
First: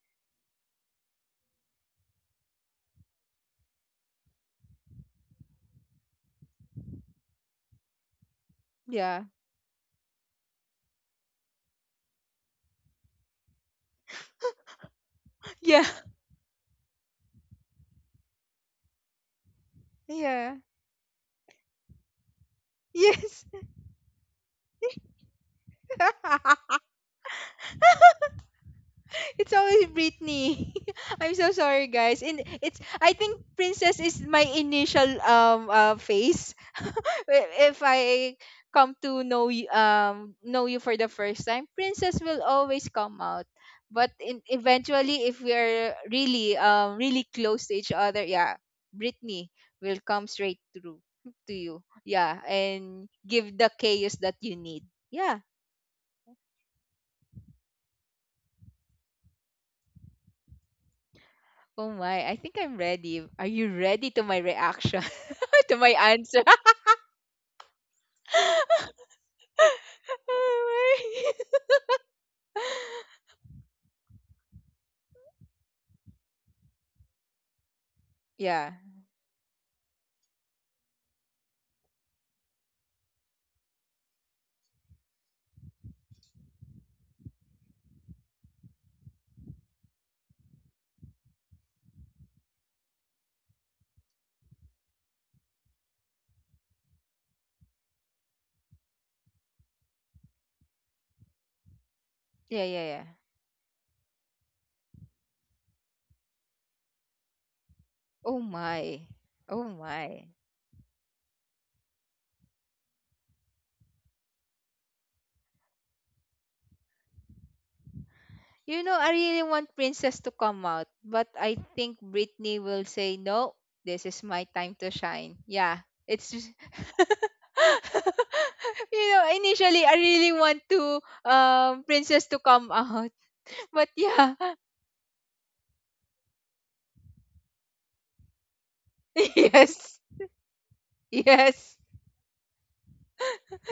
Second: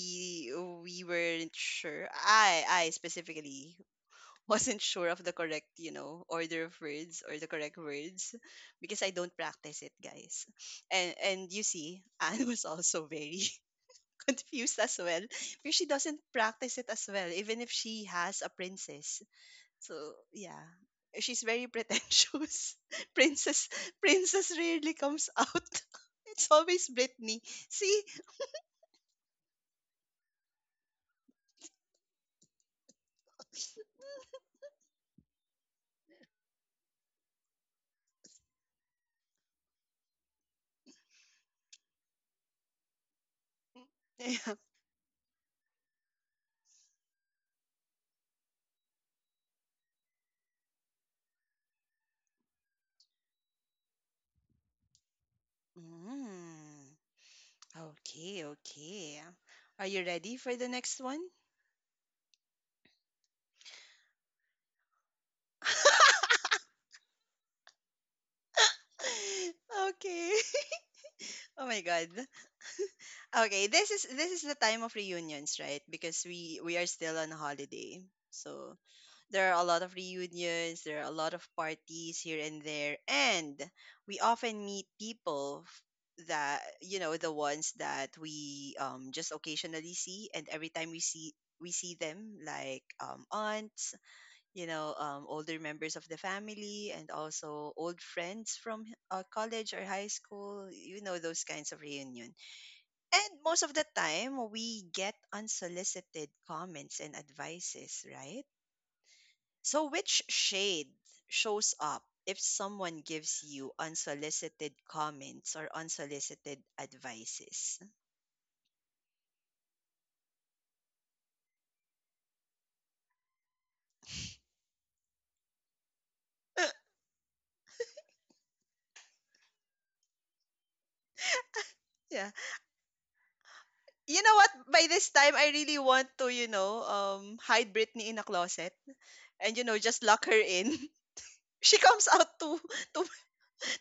[SPEAKER 1] we weren't sure. I specifically wasn't sure of the correct, you know, order of words or the correct words because I
[SPEAKER 2] Yeah.
[SPEAKER 1] don't practice it, guys. And you see, Anne was also very confused as well because she
[SPEAKER 2] Yeah.
[SPEAKER 1] doesn't practice it as well, even if she has a princess. So
[SPEAKER 2] Yeah.
[SPEAKER 1] yeah, she's very pretentious.
[SPEAKER 2] Yes.
[SPEAKER 1] princess, Princess rarely comes out. It's always Britney. See.
[SPEAKER 2] It's always Britney. I'm so sorry, guys. And it's I think Princess is my initial face. If I come to know you, know you for the first time, Princess will always come out. But in,
[SPEAKER 1] Yeah.
[SPEAKER 2] eventually, if we are really really close to each other, yeah, Britney will come straight through to you. Yeah, and give the chaos that you need. Yeah,
[SPEAKER 1] Mm. Okay, okay. Are you ready for the next one?
[SPEAKER 2] oh my, I think I'm ready. Are you ready to my reaction? To my answer?
[SPEAKER 1] Okay.
[SPEAKER 2] Oh
[SPEAKER 1] Oh my god.
[SPEAKER 2] my.
[SPEAKER 1] Okay, this is the time of reunions, right? Because we are still on holiday.
[SPEAKER 2] Yeah.
[SPEAKER 1] So there are a lot of reunions, there are a lot of parties here and there, and we often meet people that, you know, the ones that we just occasionally see, and every time we see them, like aunts, you know, older members of the family, and also old friends from college or high school, you know those kinds of reunion.
[SPEAKER 2] Yeah, yeah, yeah.
[SPEAKER 1] And most of the time, we get unsolicited comments and advices, right?
[SPEAKER 2] Oh my. Oh
[SPEAKER 1] So, which
[SPEAKER 2] my.
[SPEAKER 1] shade shows up if someone gives you unsolicited comments or unsolicited advices?
[SPEAKER 2] You know, I really want Princess to come out, but I think Britney will say, no, this is my time to shine. Yeah. It's just. You know, initially, I really want to
[SPEAKER 1] Yeah.
[SPEAKER 2] Princess to come out. But
[SPEAKER 1] You know
[SPEAKER 2] yeah.
[SPEAKER 1] what? By this time, I really want to, you know, hide Britney in a closet and, you know, just
[SPEAKER 2] Yes.
[SPEAKER 1] lock her in. She
[SPEAKER 2] Yes.
[SPEAKER 1] comes out too,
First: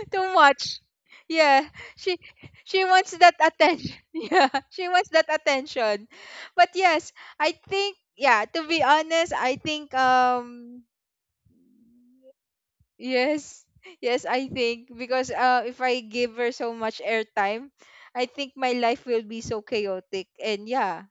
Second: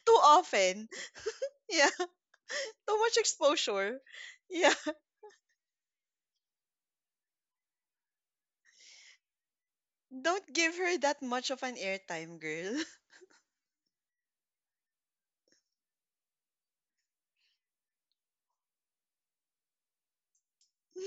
[SPEAKER 1] too
[SPEAKER 2] Too much.
[SPEAKER 1] often.
[SPEAKER 2] Yeah,
[SPEAKER 1] Yeah.
[SPEAKER 2] she she
[SPEAKER 1] Too
[SPEAKER 2] wants
[SPEAKER 1] much
[SPEAKER 2] that attention.
[SPEAKER 1] exposure.
[SPEAKER 2] Yeah,
[SPEAKER 1] Yeah.
[SPEAKER 2] she wants that attention. But yes, I think to be honest, I think
[SPEAKER 1] Don't give her that much of an airtime, girl.
[SPEAKER 2] yes. Yes, I think because if I give her so much airtime, I think my life will be so chaotic and yeah,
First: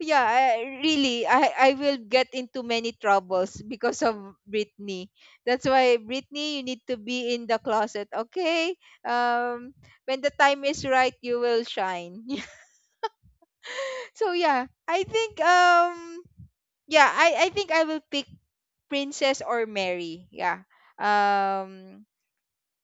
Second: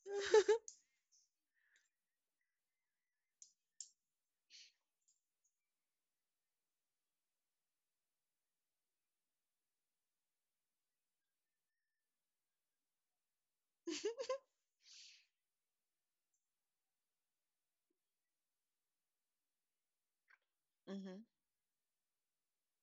[SPEAKER 2] Yeah, I, really, I I will get into many troubles because of Britney. That's why Britney, you need to be in the closet, okay? Um, when the time is right, you will shine. so yeah, I think yeah, I think I will pick Princess or Mary. Yeah.
[SPEAKER 1] Mm-hmm.
[SPEAKER 2] Um,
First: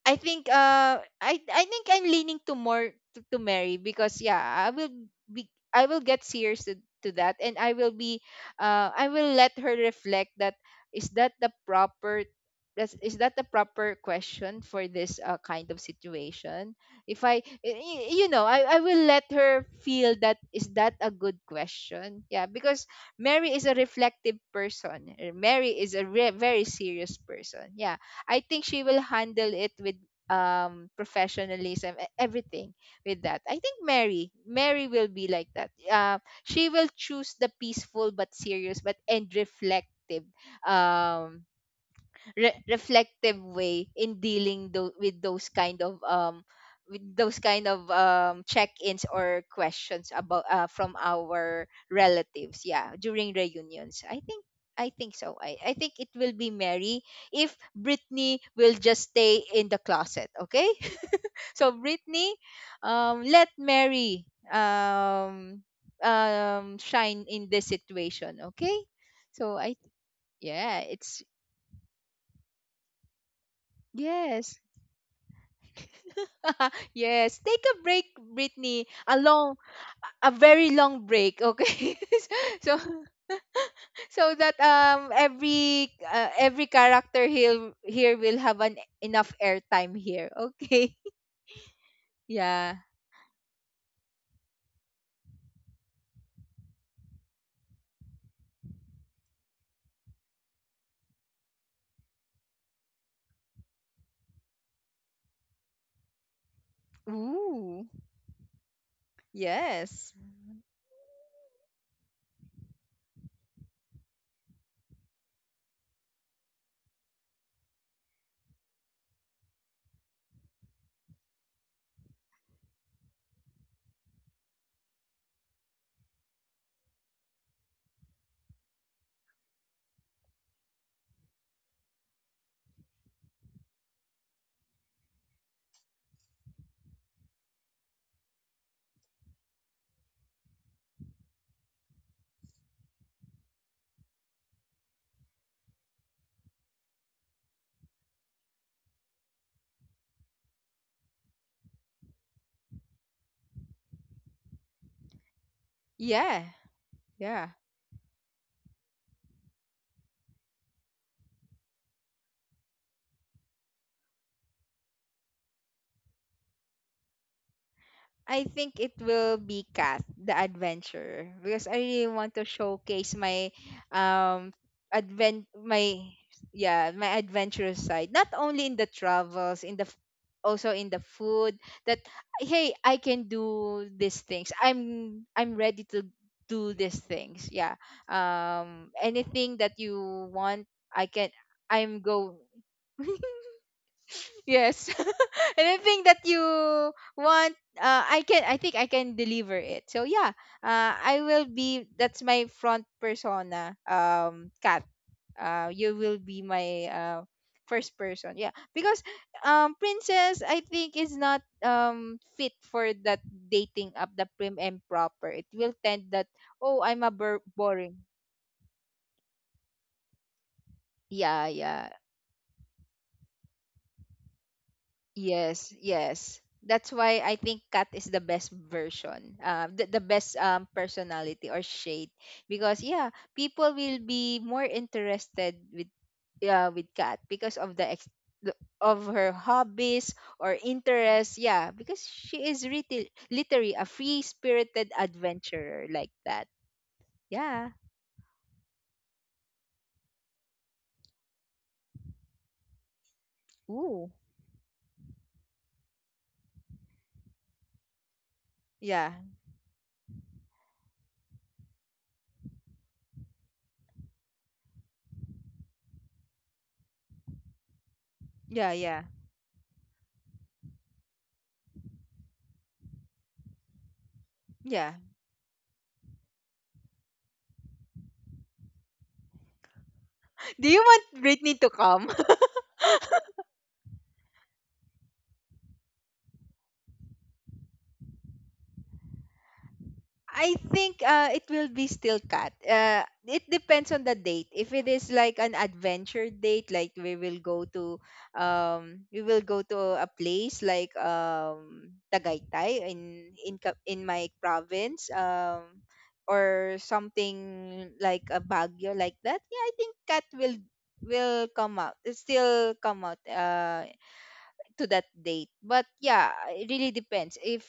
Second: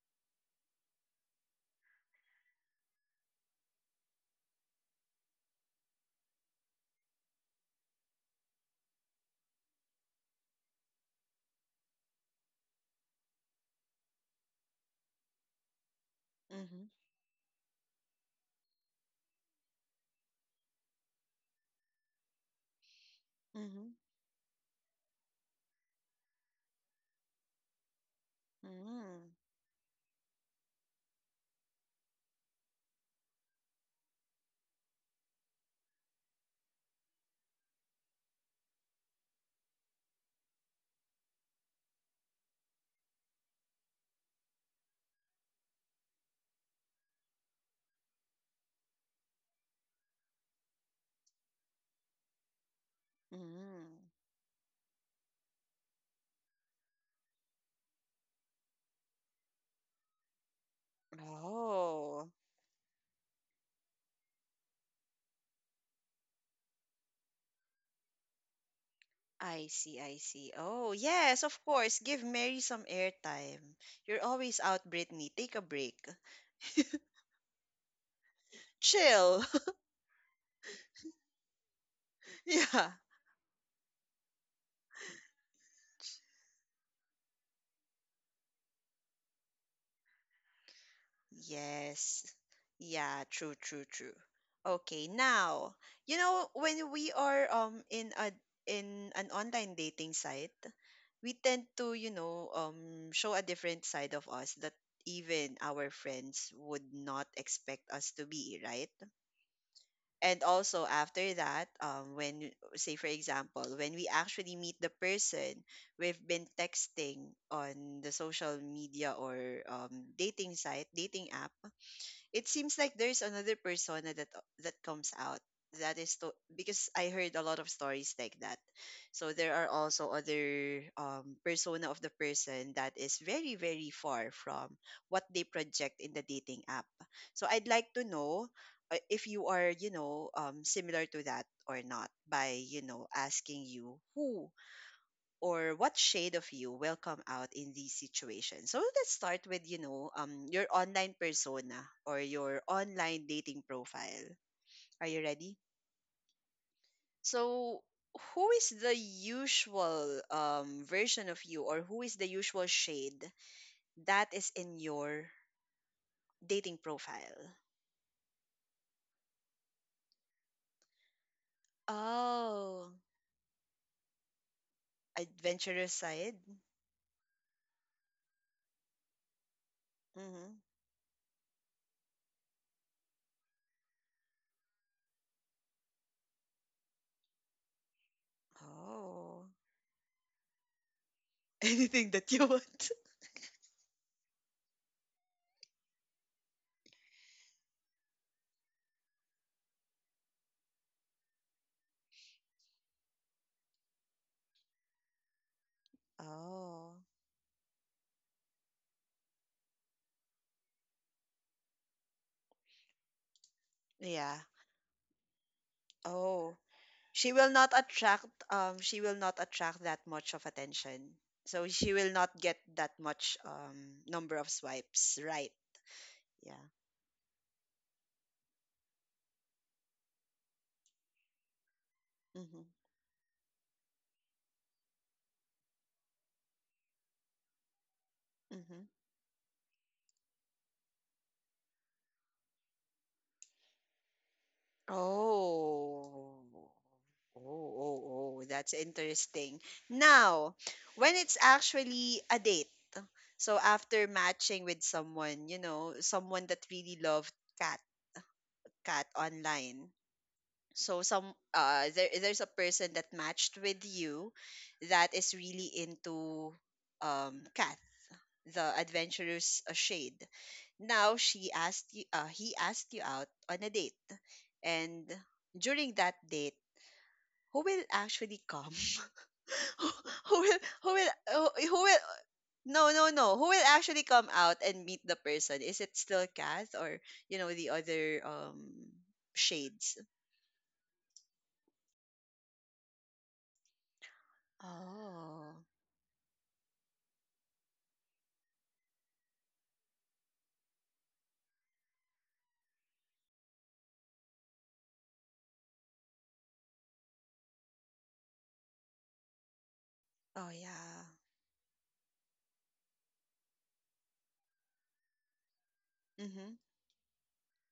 [SPEAKER 2] I think I think I'm leaning to more to Mary because yeah, I will get serious to that and I will be I will let her reflect that is that the proper is that the proper question for this kind of situation.
[SPEAKER 1] Mm-hmm.
[SPEAKER 2] If I y- y- You know, I will let her feel, that is that a good question? Yeah, because Mary is a
[SPEAKER 1] Mm-hmm.
[SPEAKER 2] reflective person. Mary is a very serious person, yeah. I think she will
[SPEAKER 1] Mm-hmm.
[SPEAKER 2] handle it with professionalism, everything. With that, I think Mary will be like that. She will choose the peaceful but serious but and reflective um reflective way in dealing with those kind of check-ins or questions about from our relatives, yeah, during
[SPEAKER 1] Mm-hmm.
[SPEAKER 2] reunions. I think I think it will be Mary, if Brittany will just stay in the closet, okay. so
[SPEAKER 1] Oh,
[SPEAKER 2] brittany um let Mary shine in this situation, okay? so
[SPEAKER 1] I
[SPEAKER 2] I
[SPEAKER 1] see, I see.
[SPEAKER 2] yeah
[SPEAKER 1] Oh,
[SPEAKER 2] it's
[SPEAKER 1] yes, of course. Give Mary some airtime. You're
[SPEAKER 2] Yes.
[SPEAKER 1] always out, Brittany. Take a break.
[SPEAKER 2] yes, take a break, Brittany. A
[SPEAKER 1] Chill.
[SPEAKER 2] long, a very long break. Okay, so
[SPEAKER 1] Yeah.
[SPEAKER 2] that every character here will have an enough airtime here. Okay,
[SPEAKER 1] Yes.
[SPEAKER 2] yeah.
[SPEAKER 1] Yeah, true. Okay, now, you know, when we are in a in an online dating site, we tend to, you know, show a different side of us that even our friends would not
[SPEAKER 2] Ooh,
[SPEAKER 1] expect us to be, right?
[SPEAKER 2] yes,
[SPEAKER 1] And also after that, when, say for example, when we actually meet the person we've been texting on the social media or dating site, dating app, it seems like there's another persona that comes out, that is to because I heard a lot of stories like that. So there are also other persona of the person that is very very far from what they project in the dating app. So I'd like to know, if you are, you know, similar to that or not by, you know, asking you who or what shade of you will come out in these situations. So let's start with, you know, your online persona or your online dating profile. Are you ready?
[SPEAKER 2] yeah, yeah.
[SPEAKER 1] So who is the usual version of you, or who is the usual shade that is in your dating profile?
[SPEAKER 2] I think it will be Cat the Adventurer because I really want to
[SPEAKER 1] Oh,
[SPEAKER 2] showcase my um advent
[SPEAKER 1] adventurous
[SPEAKER 2] my
[SPEAKER 1] side.
[SPEAKER 2] yeah my adventurous side, not only in the travels in
[SPEAKER 1] Mm-hmm.
[SPEAKER 2] also in the food. That Hey, I can do these things, I'm ready to do these things, yeah.
[SPEAKER 1] Oh,
[SPEAKER 2] Anything that you want, I can. I'm
[SPEAKER 1] anything that
[SPEAKER 2] go
[SPEAKER 1] you want.
[SPEAKER 2] Yes. Anything that you want, I can. I think I can deliver it. So yeah, I will be, that's my front persona. Kat. You will be my
[SPEAKER 1] Oh,
[SPEAKER 2] first person. Yeah. Because Princess, I think, is not fit for that dating up, the
[SPEAKER 1] yeah.
[SPEAKER 2] prim and proper. It will tend that,
[SPEAKER 1] Oh,
[SPEAKER 2] oh, I'm a
[SPEAKER 1] she will not
[SPEAKER 2] boring.
[SPEAKER 1] attract she will not attract that much of attention,
[SPEAKER 2] Yeah,
[SPEAKER 1] so she
[SPEAKER 2] yeah.
[SPEAKER 1] will not get that much number of swipes right.
[SPEAKER 2] Yes, yes.
[SPEAKER 1] Yeah,
[SPEAKER 2] That's why I think Kat is the best version, the best personality or shade.
[SPEAKER 1] hmm,
[SPEAKER 2] Because yeah, people will be more interested with yeah with Kat because of the-
[SPEAKER 1] hmm.
[SPEAKER 2] of her hobbies or interests. Yeah, because she is really literally a free spirited adventurer like
[SPEAKER 1] Oh,
[SPEAKER 2] that.
[SPEAKER 1] oh, oh,
[SPEAKER 2] Yeah.
[SPEAKER 1] oh, that's interesting. Now, when it's actually a date, so after
[SPEAKER 2] Ooh.
[SPEAKER 1] matching with someone, you know, someone that really loved cat, cat
[SPEAKER 2] Yeah.
[SPEAKER 1] online. So some there's a person that matched with you that is really into Kat, the
[SPEAKER 2] Yeah. Yeah.
[SPEAKER 1] adventurous shade. Now she asked you, he asked you out on a date,
[SPEAKER 2] Yeah.
[SPEAKER 1] and during that date, who will actually come? Who who will
[SPEAKER 2] Do you
[SPEAKER 1] who will
[SPEAKER 2] want Britney to
[SPEAKER 1] who will,
[SPEAKER 2] come?
[SPEAKER 1] no no no, who will actually come out and meet the person? Is it still Kath or, you know, the other shades?
[SPEAKER 2] I think it will be still Cat. It depends on the date. If it is like
[SPEAKER 1] Oh.
[SPEAKER 2] an adventure date, like we will go to, we will go to a place like Tagaytay, in in my province, or something like a Baguio like that. Yeah, I think Cat
[SPEAKER 1] Oh
[SPEAKER 2] will
[SPEAKER 1] yeah.
[SPEAKER 2] come out. It still come out to that date. But yeah,
[SPEAKER 1] Mhm.
[SPEAKER 2] it really depends. If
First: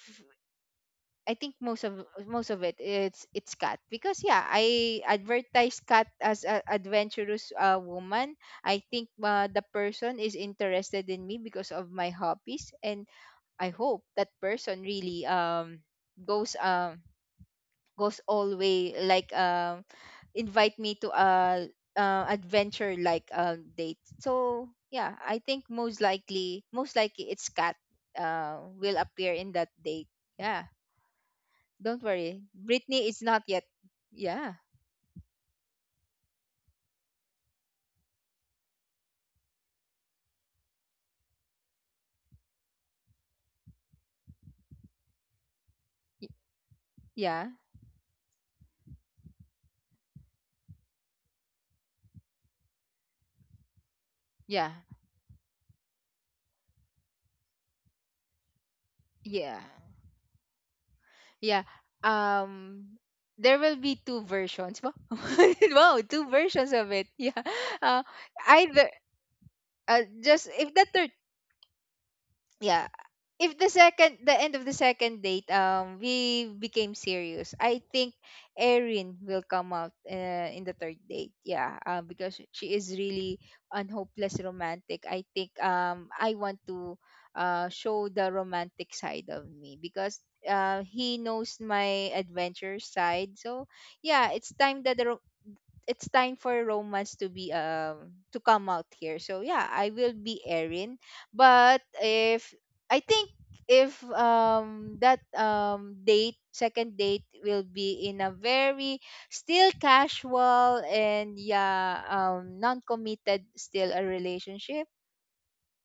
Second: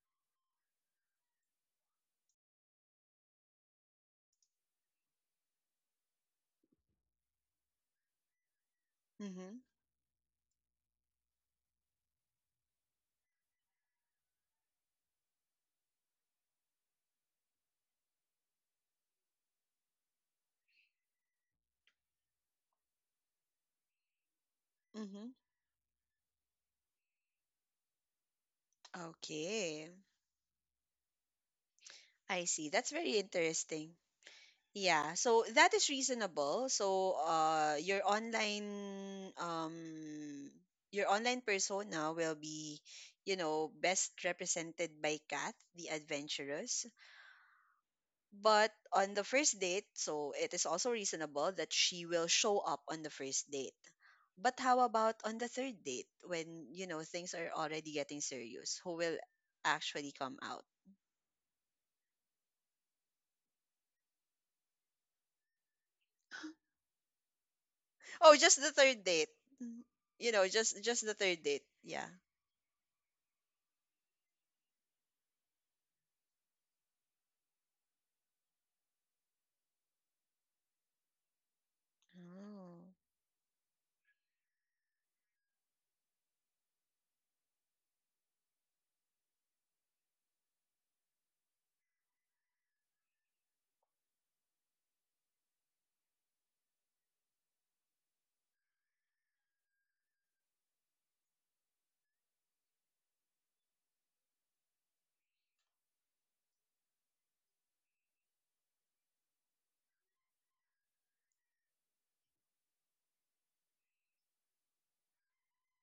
[SPEAKER 2] I think most of it it's Cat because yeah, I advertise Cat as a adventurous woman. I think
[SPEAKER 1] Mhm.
[SPEAKER 2] the person is interested in me because of my hobbies. And I hope that person really goes um goes all way, like invite me to a adventure like date. So yeah,
[SPEAKER 1] Mhm.
[SPEAKER 2] I think most likely, most likely it's Cat will appear in that
[SPEAKER 1] Okay.
[SPEAKER 2] date. Yeah. Don't worry,
[SPEAKER 1] I see. That's
[SPEAKER 2] Britney
[SPEAKER 1] very
[SPEAKER 2] is not yet.
[SPEAKER 1] interesting.
[SPEAKER 2] Yeah.
[SPEAKER 1] Yeah, so that is reasonable. So your online persona will be, you know, best represented by Kat, the
[SPEAKER 2] Y-
[SPEAKER 1] adventurous.
[SPEAKER 2] Yeah.
[SPEAKER 1] But on the first date, so it is also reasonable that she will show up on the first date. But
[SPEAKER 2] Yeah.
[SPEAKER 1] how about on the third date when, you know, things are already getting serious? Who will
[SPEAKER 2] Yeah.
[SPEAKER 1] actually come out?
[SPEAKER 2] Yeah. Um there will be two versions. Wow, wow, two versions of it. Yeah. Uh,
[SPEAKER 1] Oh, just the
[SPEAKER 2] Either,
[SPEAKER 1] third date. Mm, you
[SPEAKER 2] just
[SPEAKER 1] know,
[SPEAKER 2] if the
[SPEAKER 1] just
[SPEAKER 2] third
[SPEAKER 1] the third date. Yeah.
[SPEAKER 2] yeah, if the end of the second date we became serious, I think Erin will come out in the third date, yeah. Because she
[SPEAKER 1] Oh.
[SPEAKER 2] is really an hopeless romantic, I think. I want to show the romantic side of me because he knows my adventure side. So yeah, it's time that the it's time for romance to be to come out here. So yeah, I will be Erin. But if I think if that date second date will be in a very still casual and yeah, non-committed, still a relationship,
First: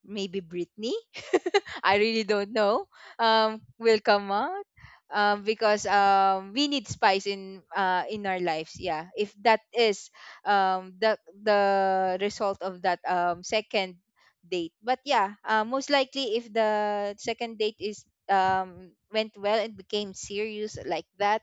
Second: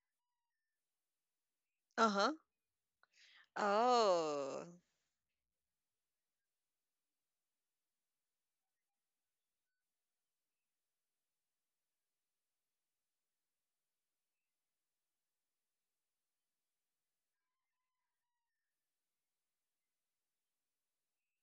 [SPEAKER 2] maybe Brittany. I really
[SPEAKER 1] Uh-huh.
[SPEAKER 2] don't know, will come out.
[SPEAKER 1] Oh.
[SPEAKER 2] Because we need spice in our lives, yeah. If that is the result of that second date. But yeah, most likely if the second date is went well and became serious like that,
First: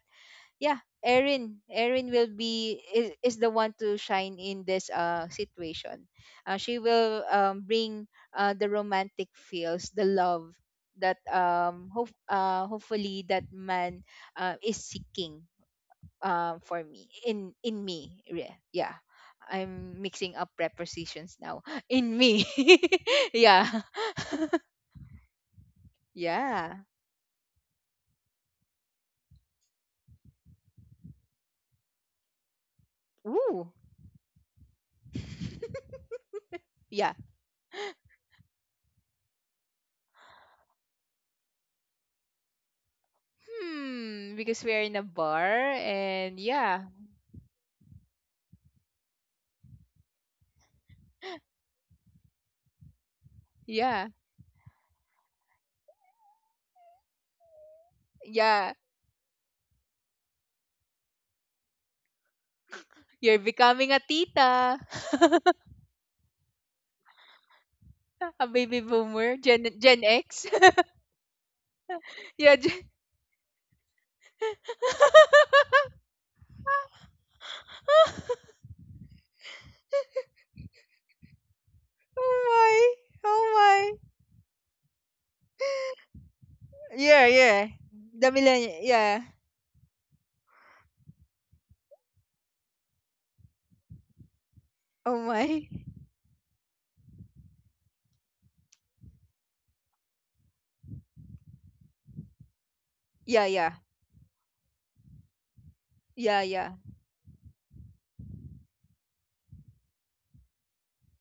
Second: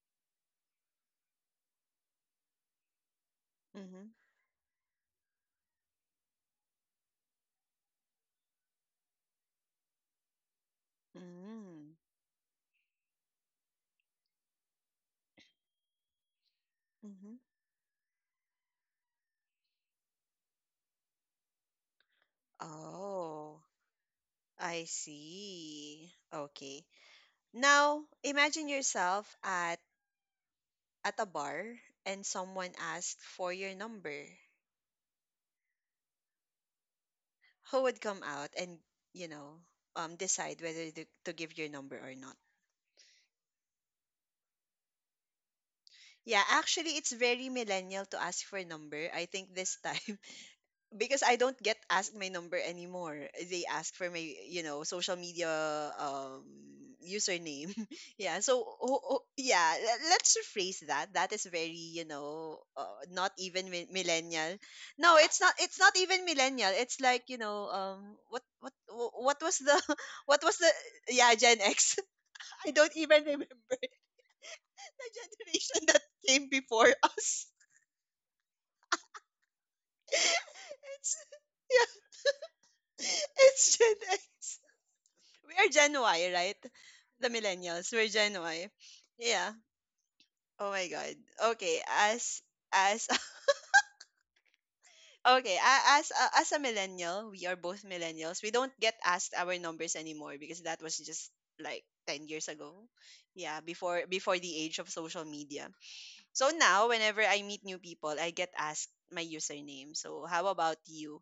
[SPEAKER 2] yeah, Erin will be, is the one to
[SPEAKER 1] Mhm.
[SPEAKER 2] shine in this situation. She will bring the romantic feels, the love, that
[SPEAKER 1] Mm.
[SPEAKER 2] hopefully that man is seeking for me,
[SPEAKER 1] Mm-hmm.
[SPEAKER 2] in me, yeah, yeah. I'm mixing up prepositions now, in me.
[SPEAKER 1] Oh,
[SPEAKER 2] yeah,
[SPEAKER 1] I see.
[SPEAKER 2] yeah.
[SPEAKER 1] Okay. Now, imagine yourself at a bar and someone asked for
[SPEAKER 2] Ooh.
[SPEAKER 1] your number.
[SPEAKER 2] yeah.
[SPEAKER 1] Who would come out and, you know, decide whether to give your number or not?
[SPEAKER 2] Hmm, because we're in a bar, and
[SPEAKER 1] Yeah,
[SPEAKER 2] yeah.
[SPEAKER 1] actually it's very millennial to ask for a number. I think this time because I don't get asked my number anymore. They ask for
[SPEAKER 2] Yeah.
[SPEAKER 1] my, you know, social media um username. Yeah. So
[SPEAKER 2] Yeah.
[SPEAKER 1] oh, oh, yeah, let's rephrase that. That is very, you know, not
[SPEAKER 2] You're
[SPEAKER 1] even
[SPEAKER 2] becoming a
[SPEAKER 1] millennial.
[SPEAKER 2] tita.
[SPEAKER 1] No, it's not even millennial. It's like, you know,
[SPEAKER 2] a baby boomer.
[SPEAKER 1] what was the
[SPEAKER 2] Gen
[SPEAKER 1] what
[SPEAKER 2] X.
[SPEAKER 1] was the yeah, Gen X.
[SPEAKER 2] yeah, Gen.
[SPEAKER 1] I don't even remember the generation that came before us. It's yeah,
[SPEAKER 2] Oh my. Oh
[SPEAKER 1] it's Gen
[SPEAKER 2] my.
[SPEAKER 1] X. We are Gen Y, right?
[SPEAKER 2] Yeah,
[SPEAKER 1] The
[SPEAKER 2] yeah.
[SPEAKER 1] millennials. We're
[SPEAKER 2] The
[SPEAKER 1] Gen Y.
[SPEAKER 2] millennial. Yeah.
[SPEAKER 1] Yeah. Oh my god. Okay, as
[SPEAKER 2] Oh
[SPEAKER 1] okay,
[SPEAKER 2] my.
[SPEAKER 1] as a millennial, we are both millennials. We don't get asked our numbers anymore because that was just like 10 years ago.
[SPEAKER 2] Yeah,
[SPEAKER 1] Yeah,
[SPEAKER 2] yeah.
[SPEAKER 1] before the age of social media.
[SPEAKER 2] Yeah,
[SPEAKER 1] So
[SPEAKER 2] yeah.
[SPEAKER 1] now, whenever I meet new people, I get asked my username. So how about you?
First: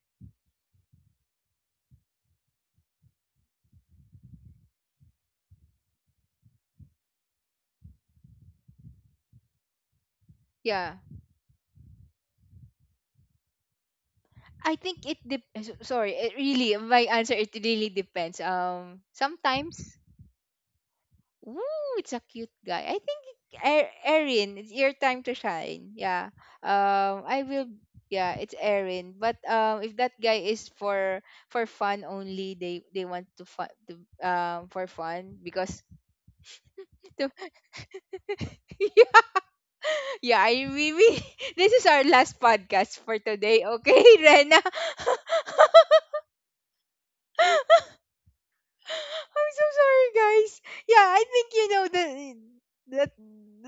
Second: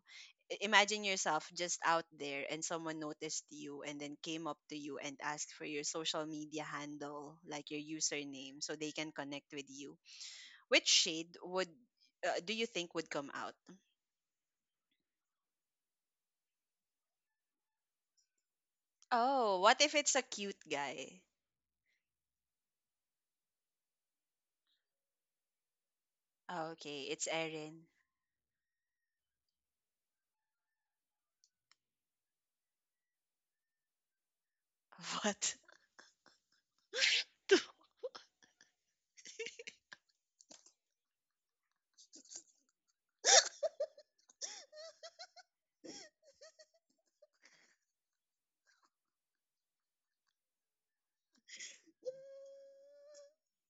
[SPEAKER 1] Imagine yourself just out there and someone noticed you and then came up to you and asked for your social media handle, like your username, so they can connect with you. Which
[SPEAKER 2] Yeah.
[SPEAKER 1] shade would, do you think would come out?
[SPEAKER 2] I think it sorry, it really my answer, it really depends.
[SPEAKER 1] Oh, what if
[SPEAKER 2] Sometimes.
[SPEAKER 1] it's a cute guy?
[SPEAKER 2] Ooh, it's a cute guy. I think, Erin, it's your time to shine. Yeah.
[SPEAKER 1] Oh, okay, it's
[SPEAKER 2] I will.
[SPEAKER 1] Erin.
[SPEAKER 2] Yeah, it's Erin. But if that guy is for fun only, they want to fun to for fun
[SPEAKER 1] What?
[SPEAKER 2] because. to, yeah, yeah. I we, this is our last podcast for today. Okay, Rena. I'm so sorry, guys. Yeah, I think you know the that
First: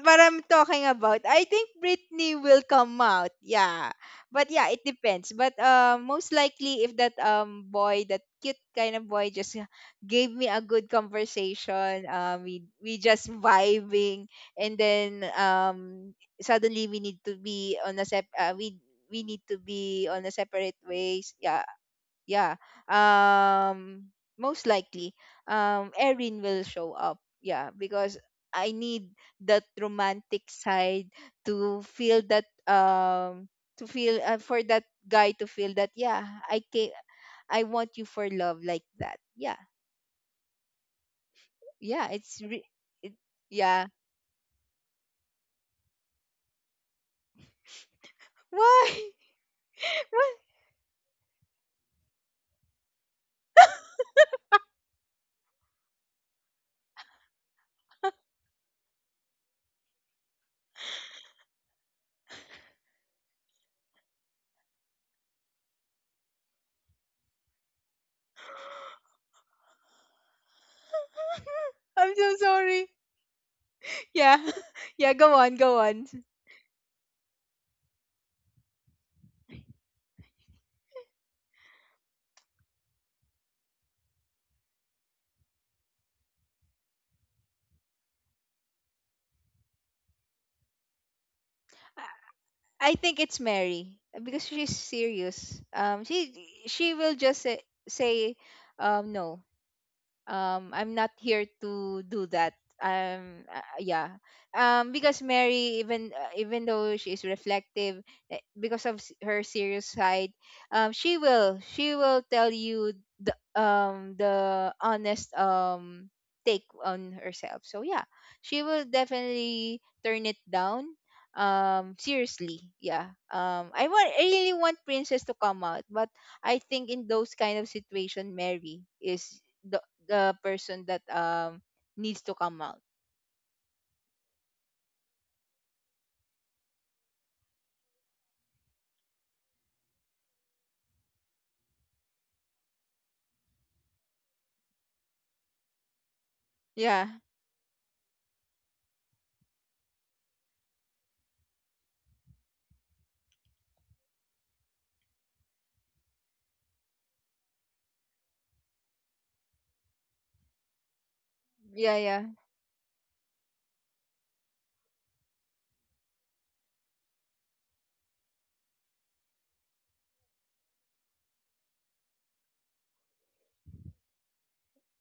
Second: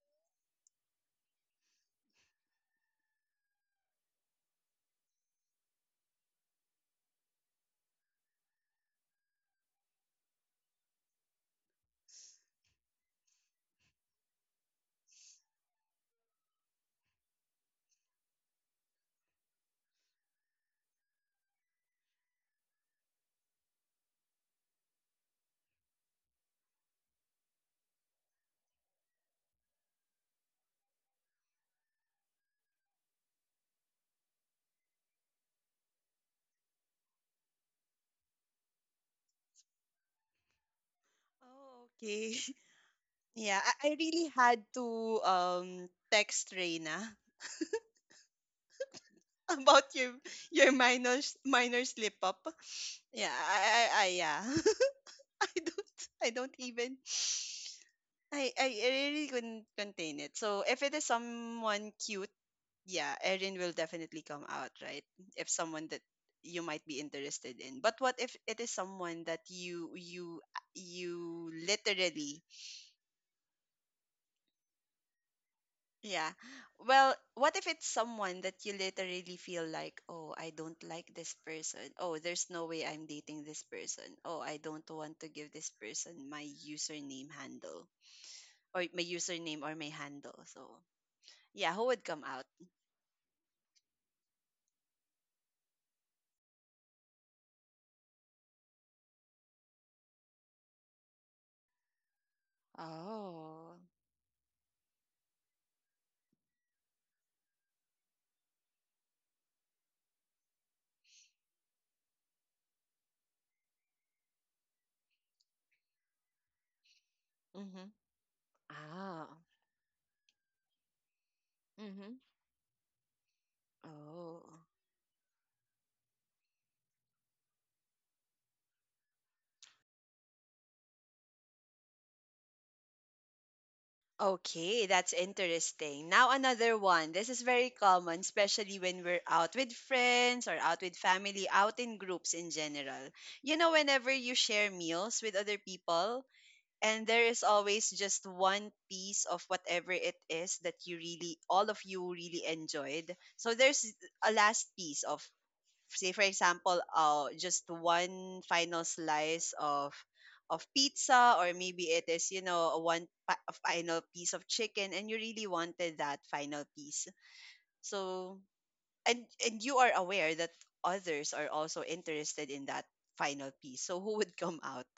[SPEAKER 2] what I'm talking about. I think Britney will come out. Yeah, but yeah, it depends. But most likely, if that boy, that cute kind of boy, just gave me a good conversation. We just vibing, and then suddenly we need to be on a sep. We need to be on a separate ways. Yeah, yeah, um most likely Erin will show up, yeah. Because I need that romantic side, to feel that, to feel, for that guy to feel that, yeah, I can, I want you for love, like that, yeah.
[SPEAKER 1] Oh,
[SPEAKER 2] Yeah,
[SPEAKER 1] okay.
[SPEAKER 2] it,
[SPEAKER 1] Yeah,
[SPEAKER 2] yeah.
[SPEAKER 1] I really had to um text Reina
[SPEAKER 2] Why?
[SPEAKER 1] about your
[SPEAKER 2] why?
[SPEAKER 1] minor minor slip up. Yeah, I yeah. I don't I don't even I really couldn't contain it. So if it is someone cute, yeah, Erin will definitely come out, right? If someone that you might be interested in. But what if it is someone that you
[SPEAKER 2] I'm
[SPEAKER 1] literally...
[SPEAKER 2] so sorry. Yeah, yeah, go on, go on.
[SPEAKER 1] Yeah. Well, what if it's someone that you literally feel like, oh, I don't like this person. Oh, there's no way I'm dating this person. Oh, I don't want to give this person my username handle or my username or my handle. So, yeah, who would come out?
[SPEAKER 2] I think it's Mary because she's serious. She will just say, say no, I'm not here to do that.
[SPEAKER 1] Oh.
[SPEAKER 2] Yeah. Because Mary, even even though she is reflective, because of her serious side, she will tell you the honest take on herself. So
[SPEAKER 1] Mm-hmm.
[SPEAKER 2] yeah, she will
[SPEAKER 1] Ah.
[SPEAKER 2] definitely turn it down
[SPEAKER 1] Mm-hmm.
[SPEAKER 2] seriously, yeah. I want, I
[SPEAKER 1] Oh.
[SPEAKER 2] really want Princess to come out, but I think in those kind of situation, Mary is the person that needs to come out.
[SPEAKER 1] Okay, that's interesting. Now another one. This is very common, especially when we're out with friends or out with family, out in groups in general. You know, whenever you share meals with other people, and
[SPEAKER 2] Yeah.
[SPEAKER 1] there is always just one piece of whatever it is that you really, all of you really enjoyed. So there's a last piece of, say for example, just one final slice of pizza, or
[SPEAKER 2] Yeah,
[SPEAKER 1] maybe it
[SPEAKER 2] yeah.
[SPEAKER 1] is, one a final piece of chicken, and you really wanted that final piece. So and you are aware that others are also interested in that final piece. So who would come out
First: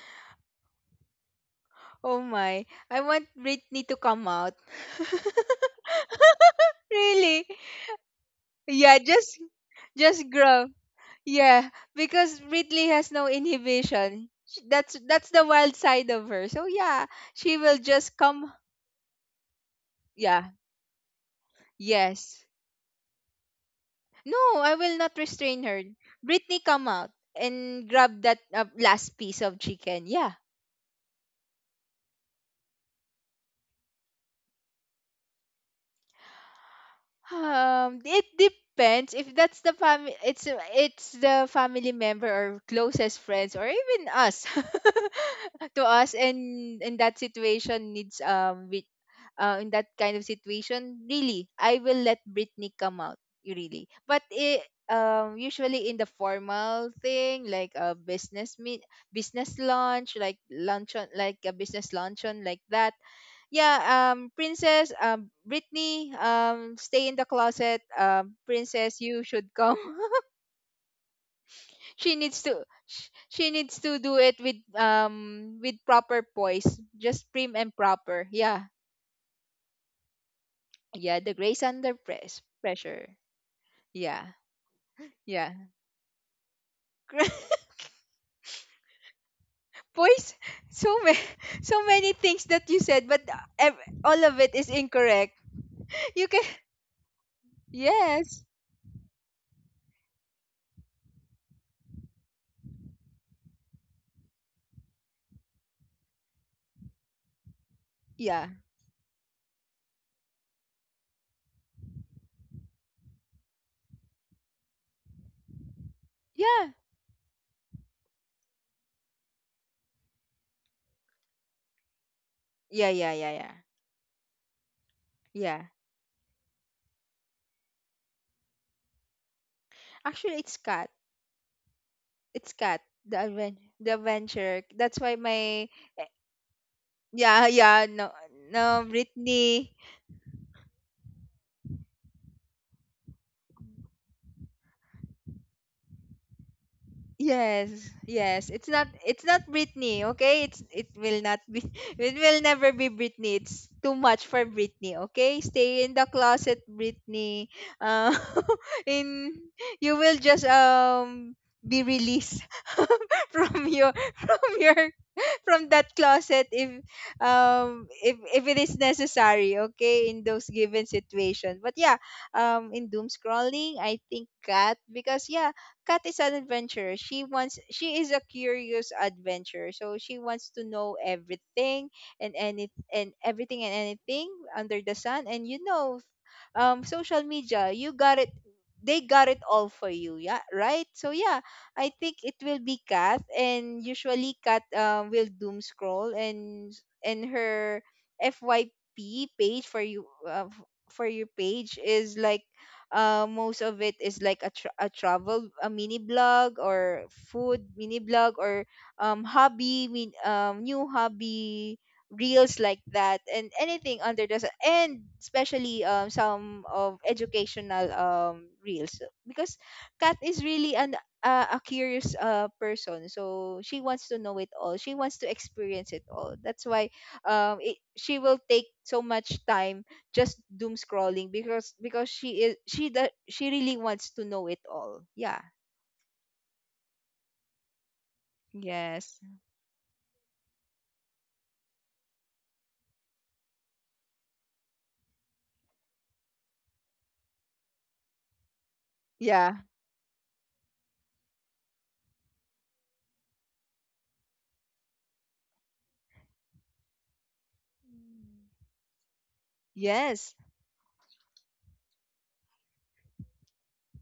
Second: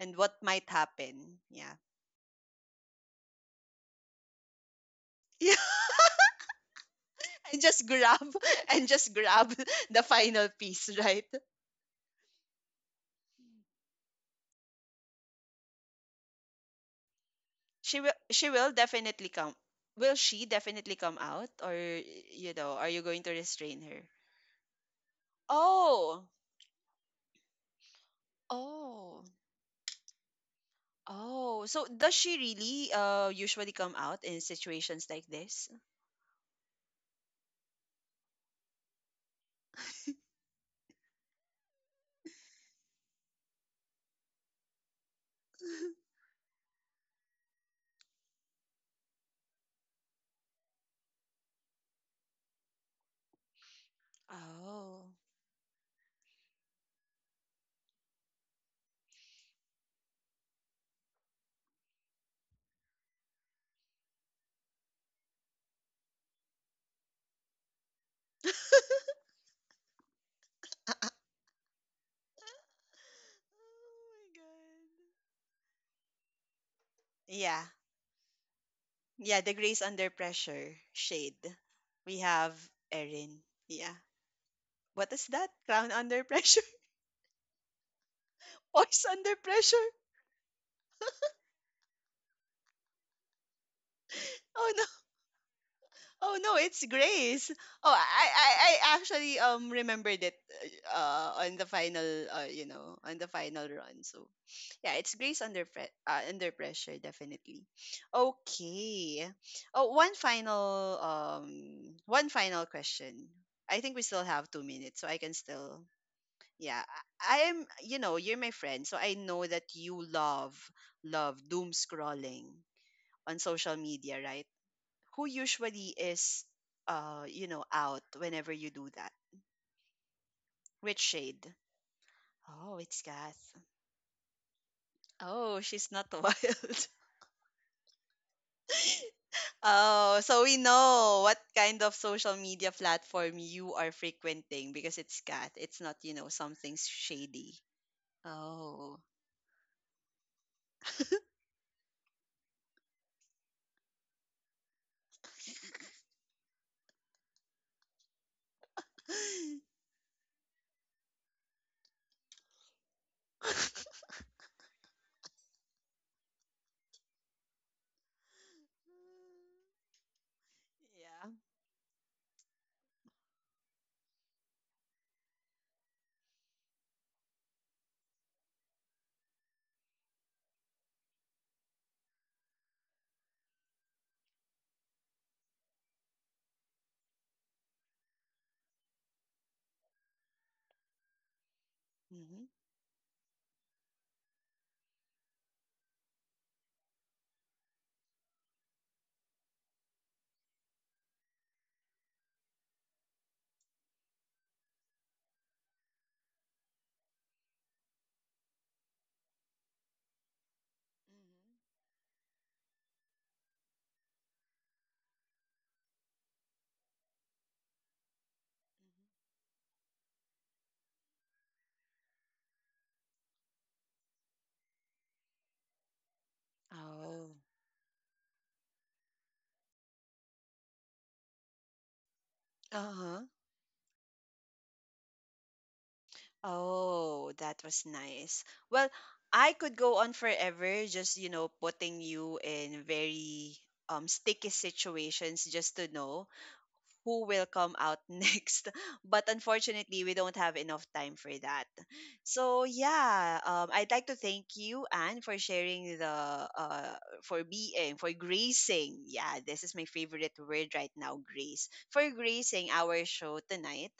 [SPEAKER 1] and what might happen? Yeah.
[SPEAKER 2] Oh my. I want Britney to come out.
[SPEAKER 1] Yeah,
[SPEAKER 2] really?
[SPEAKER 1] and just grab and
[SPEAKER 2] Yeah,
[SPEAKER 1] just grab the
[SPEAKER 2] just
[SPEAKER 1] final
[SPEAKER 2] grow.
[SPEAKER 1] piece, right?
[SPEAKER 2] Yeah, because Ridley has no inhibition. That's the wild side of her. So yeah, she will
[SPEAKER 1] she will
[SPEAKER 2] just
[SPEAKER 1] she
[SPEAKER 2] come.
[SPEAKER 1] will definitely come. Will she
[SPEAKER 2] Yeah.
[SPEAKER 1] definitely come out, or,
[SPEAKER 2] Yes.
[SPEAKER 1] you know, are you going to restrain her?
[SPEAKER 2] No, I will not restrain her.
[SPEAKER 1] Oh.
[SPEAKER 2] Britney, come out and grab that last
[SPEAKER 1] Oh.
[SPEAKER 2] piece of chicken. Yeah.
[SPEAKER 1] Oh, so does she really usually come out in situations like this?
[SPEAKER 2] It depends if that's the family. It's the family member or closest friends, or even us, to us. And in that situation, needs with in that kind of situation, really, I will let Britney come out. You really, but it
[SPEAKER 1] Oh.
[SPEAKER 2] usually, in the formal thing like a business meet business lunch, like luncheon, like a business luncheon like that, yeah. Princess, Britney, stay in the closet. Princess, you should come. she needs to, she
[SPEAKER 1] Oh
[SPEAKER 2] needs to do it
[SPEAKER 1] my god.
[SPEAKER 2] with proper poise, just prim
[SPEAKER 1] Yeah,
[SPEAKER 2] and proper, yeah.
[SPEAKER 1] yeah, the grace under pressure
[SPEAKER 2] Yeah, the
[SPEAKER 1] shade.
[SPEAKER 2] grace under
[SPEAKER 1] We have
[SPEAKER 2] pressure.
[SPEAKER 1] Erin. Yeah.
[SPEAKER 2] Yeah.
[SPEAKER 1] What is that?
[SPEAKER 2] Yeah.
[SPEAKER 1] Crown under pressure? Voice under pressure?
[SPEAKER 2] poise. So many, so many things that you said, but all of it is
[SPEAKER 1] Oh no.
[SPEAKER 2] incorrect. you
[SPEAKER 1] Oh
[SPEAKER 2] can.
[SPEAKER 1] no, it's Grace. Oh, I
[SPEAKER 2] Yes.
[SPEAKER 1] I, I actually remembered it on the final, you know, on the final run. So yeah, it's Grace under under pressure, definitely.
[SPEAKER 2] Yeah,
[SPEAKER 1] Okay. Oh, one final question. I think we still have 2 minutes, so I can still...
[SPEAKER 2] yeah,
[SPEAKER 1] Yeah. I am, you know, you're my friend, so I know that you love doom scrolling
[SPEAKER 2] yeah, yeah, yeah,
[SPEAKER 1] on
[SPEAKER 2] yeah,
[SPEAKER 1] social media, right? Who
[SPEAKER 2] yeah.
[SPEAKER 1] usually is, you know, out whenever you do that?
[SPEAKER 2] Actually, it's Cat.
[SPEAKER 1] Which shade?
[SPEAKER 2] It's
[SPEAKER 1] Oh,
[SPEAKER 2] Cat,
[SPEAKER 1] it's
[SPEAKER 2] the
[SPEAKER 1] Kath.
[SPEAKER 2] adven the adventure. That's why
[SPEAKER 1] Oh,
[SPEAKER 2] my,
[SPEAKER 1] she's
[SPEAKER 2] eh,
[SPEAKER 1] not wild?
[SPEAKER 2] yeah, yeah, no, no Britney.
[SPEAKER 1] Oh, so we know what kind of social media platform you are frequenting, because it's Kath, it's not, you know, something shady.
[SPEAKER 2] Yes, yes. It's not,
[SPEAKER 1] Oh.
[SPEAKER 2] it's not Britney, okay? It's, it will not be, it will never be Britney. It's too much for Britney, okay? Stay in the closet, Britney. Uh, in you will just be released from your from your from that closet if it is necessary, okay, in those given
[SPEAKER 1] Yeah.
[SPEAKER 2] situation. But yeah, in doom scrolling, I think Kat, because yeah, Kat is an adventurer. She wants, she is a curious adventurer, so she wants to know everything, and any and everything and anything under the sun. And you know, social media, you got it, they got it all for you, yeah, right. So yeah, I think it
[SPEAKER 1] Hmm.
[SPEAKER 2] will be Kat, and usually Kat will doom scroll, and her FYP page, for you, for your page, is like, most of it is like a, a travel, a mini blog, or food mini blog, or new hobby reels like that, and anything under the sun, and especially some of educational reels. Because Kat is really an a curious person, so she wants to know it all, she wants to experience it all. That's why
[SPEAKER 1] Oh.
[SPEAKER 2] she will take so much time just doom scrolling, because she is
[SPEAKER 1] Uh-huh.
[SPEAKER 2] she really wants to know it all, yeah.
[SPEAKER 1] Oh, that was nice. Well,
[SPEAKER 2] Yes,
[SPEAKER 1] I could go on forever just, you know, putting you in very sticky situations just to know who will come out next. But
[SPEAKER 2] yeah.
[SPEAKER 1] unfortunately, we don't have enough time for that. So yeah, I'd like to thank you, Anne, for sharing the uh, for being, for
[SPEAKER 2] Mm.
[SPEAKER 1] gracing. Yeah, this is my
[SPEAKER 2] Yes.
[SPEAKER 1] favorite word right now, grace. For gracing our show tonight.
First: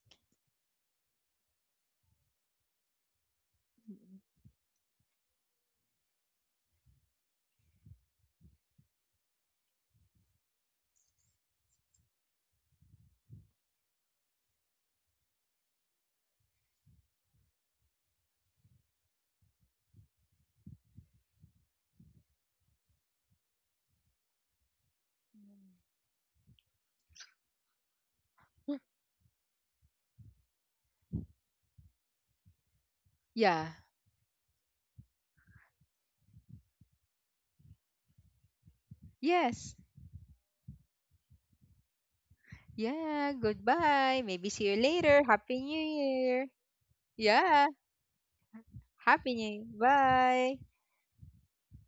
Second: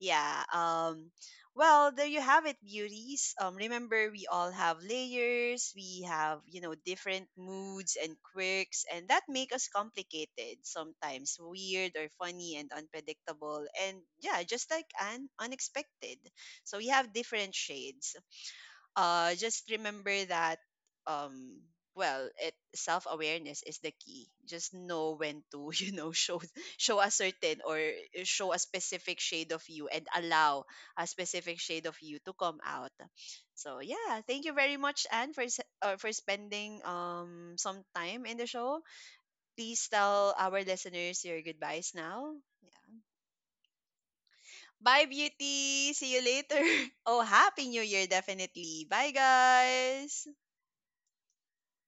[SPEAKER 1] Yeah. Well, there you have it, beauties. Remember, we all have layers. We have, you know, different moods and quirks, and that make us complicated, sometimes weird or funny and unpredictable, and yeah, just like Anne, unexpected. So we have different shades. Just remember that um, well, it self awareness is the key. Just know when to show show a certain or show a specific shade of you, and allow a specific shade of you to come out.
[SPEAKER 2] Yeah.
[SPEAKER 1] So yeah, thank you very much, Anne, for for spending some time in the show.
[SPEAKER 2] Yes.
[SPEAKER 1] Please tell our listeners your goodbyes now.
[SPEAKER 2] Yeah, goodbye, maybe see you
[SPEAKER 1] Bye,
[SPEAKER 2] later, happy new
[SPEAKER 1] beauty. See you
[SPEAKER 2] year.
[SPEAKER 1] later. Oh,
[SPEAKER 2] Yeah,
[SPEAKER 1] happy new year, definitely. Bye,
[SPEAKER 2] happy new year,
[SPEAKER 1] guys.
[SPEAKER 2] bye.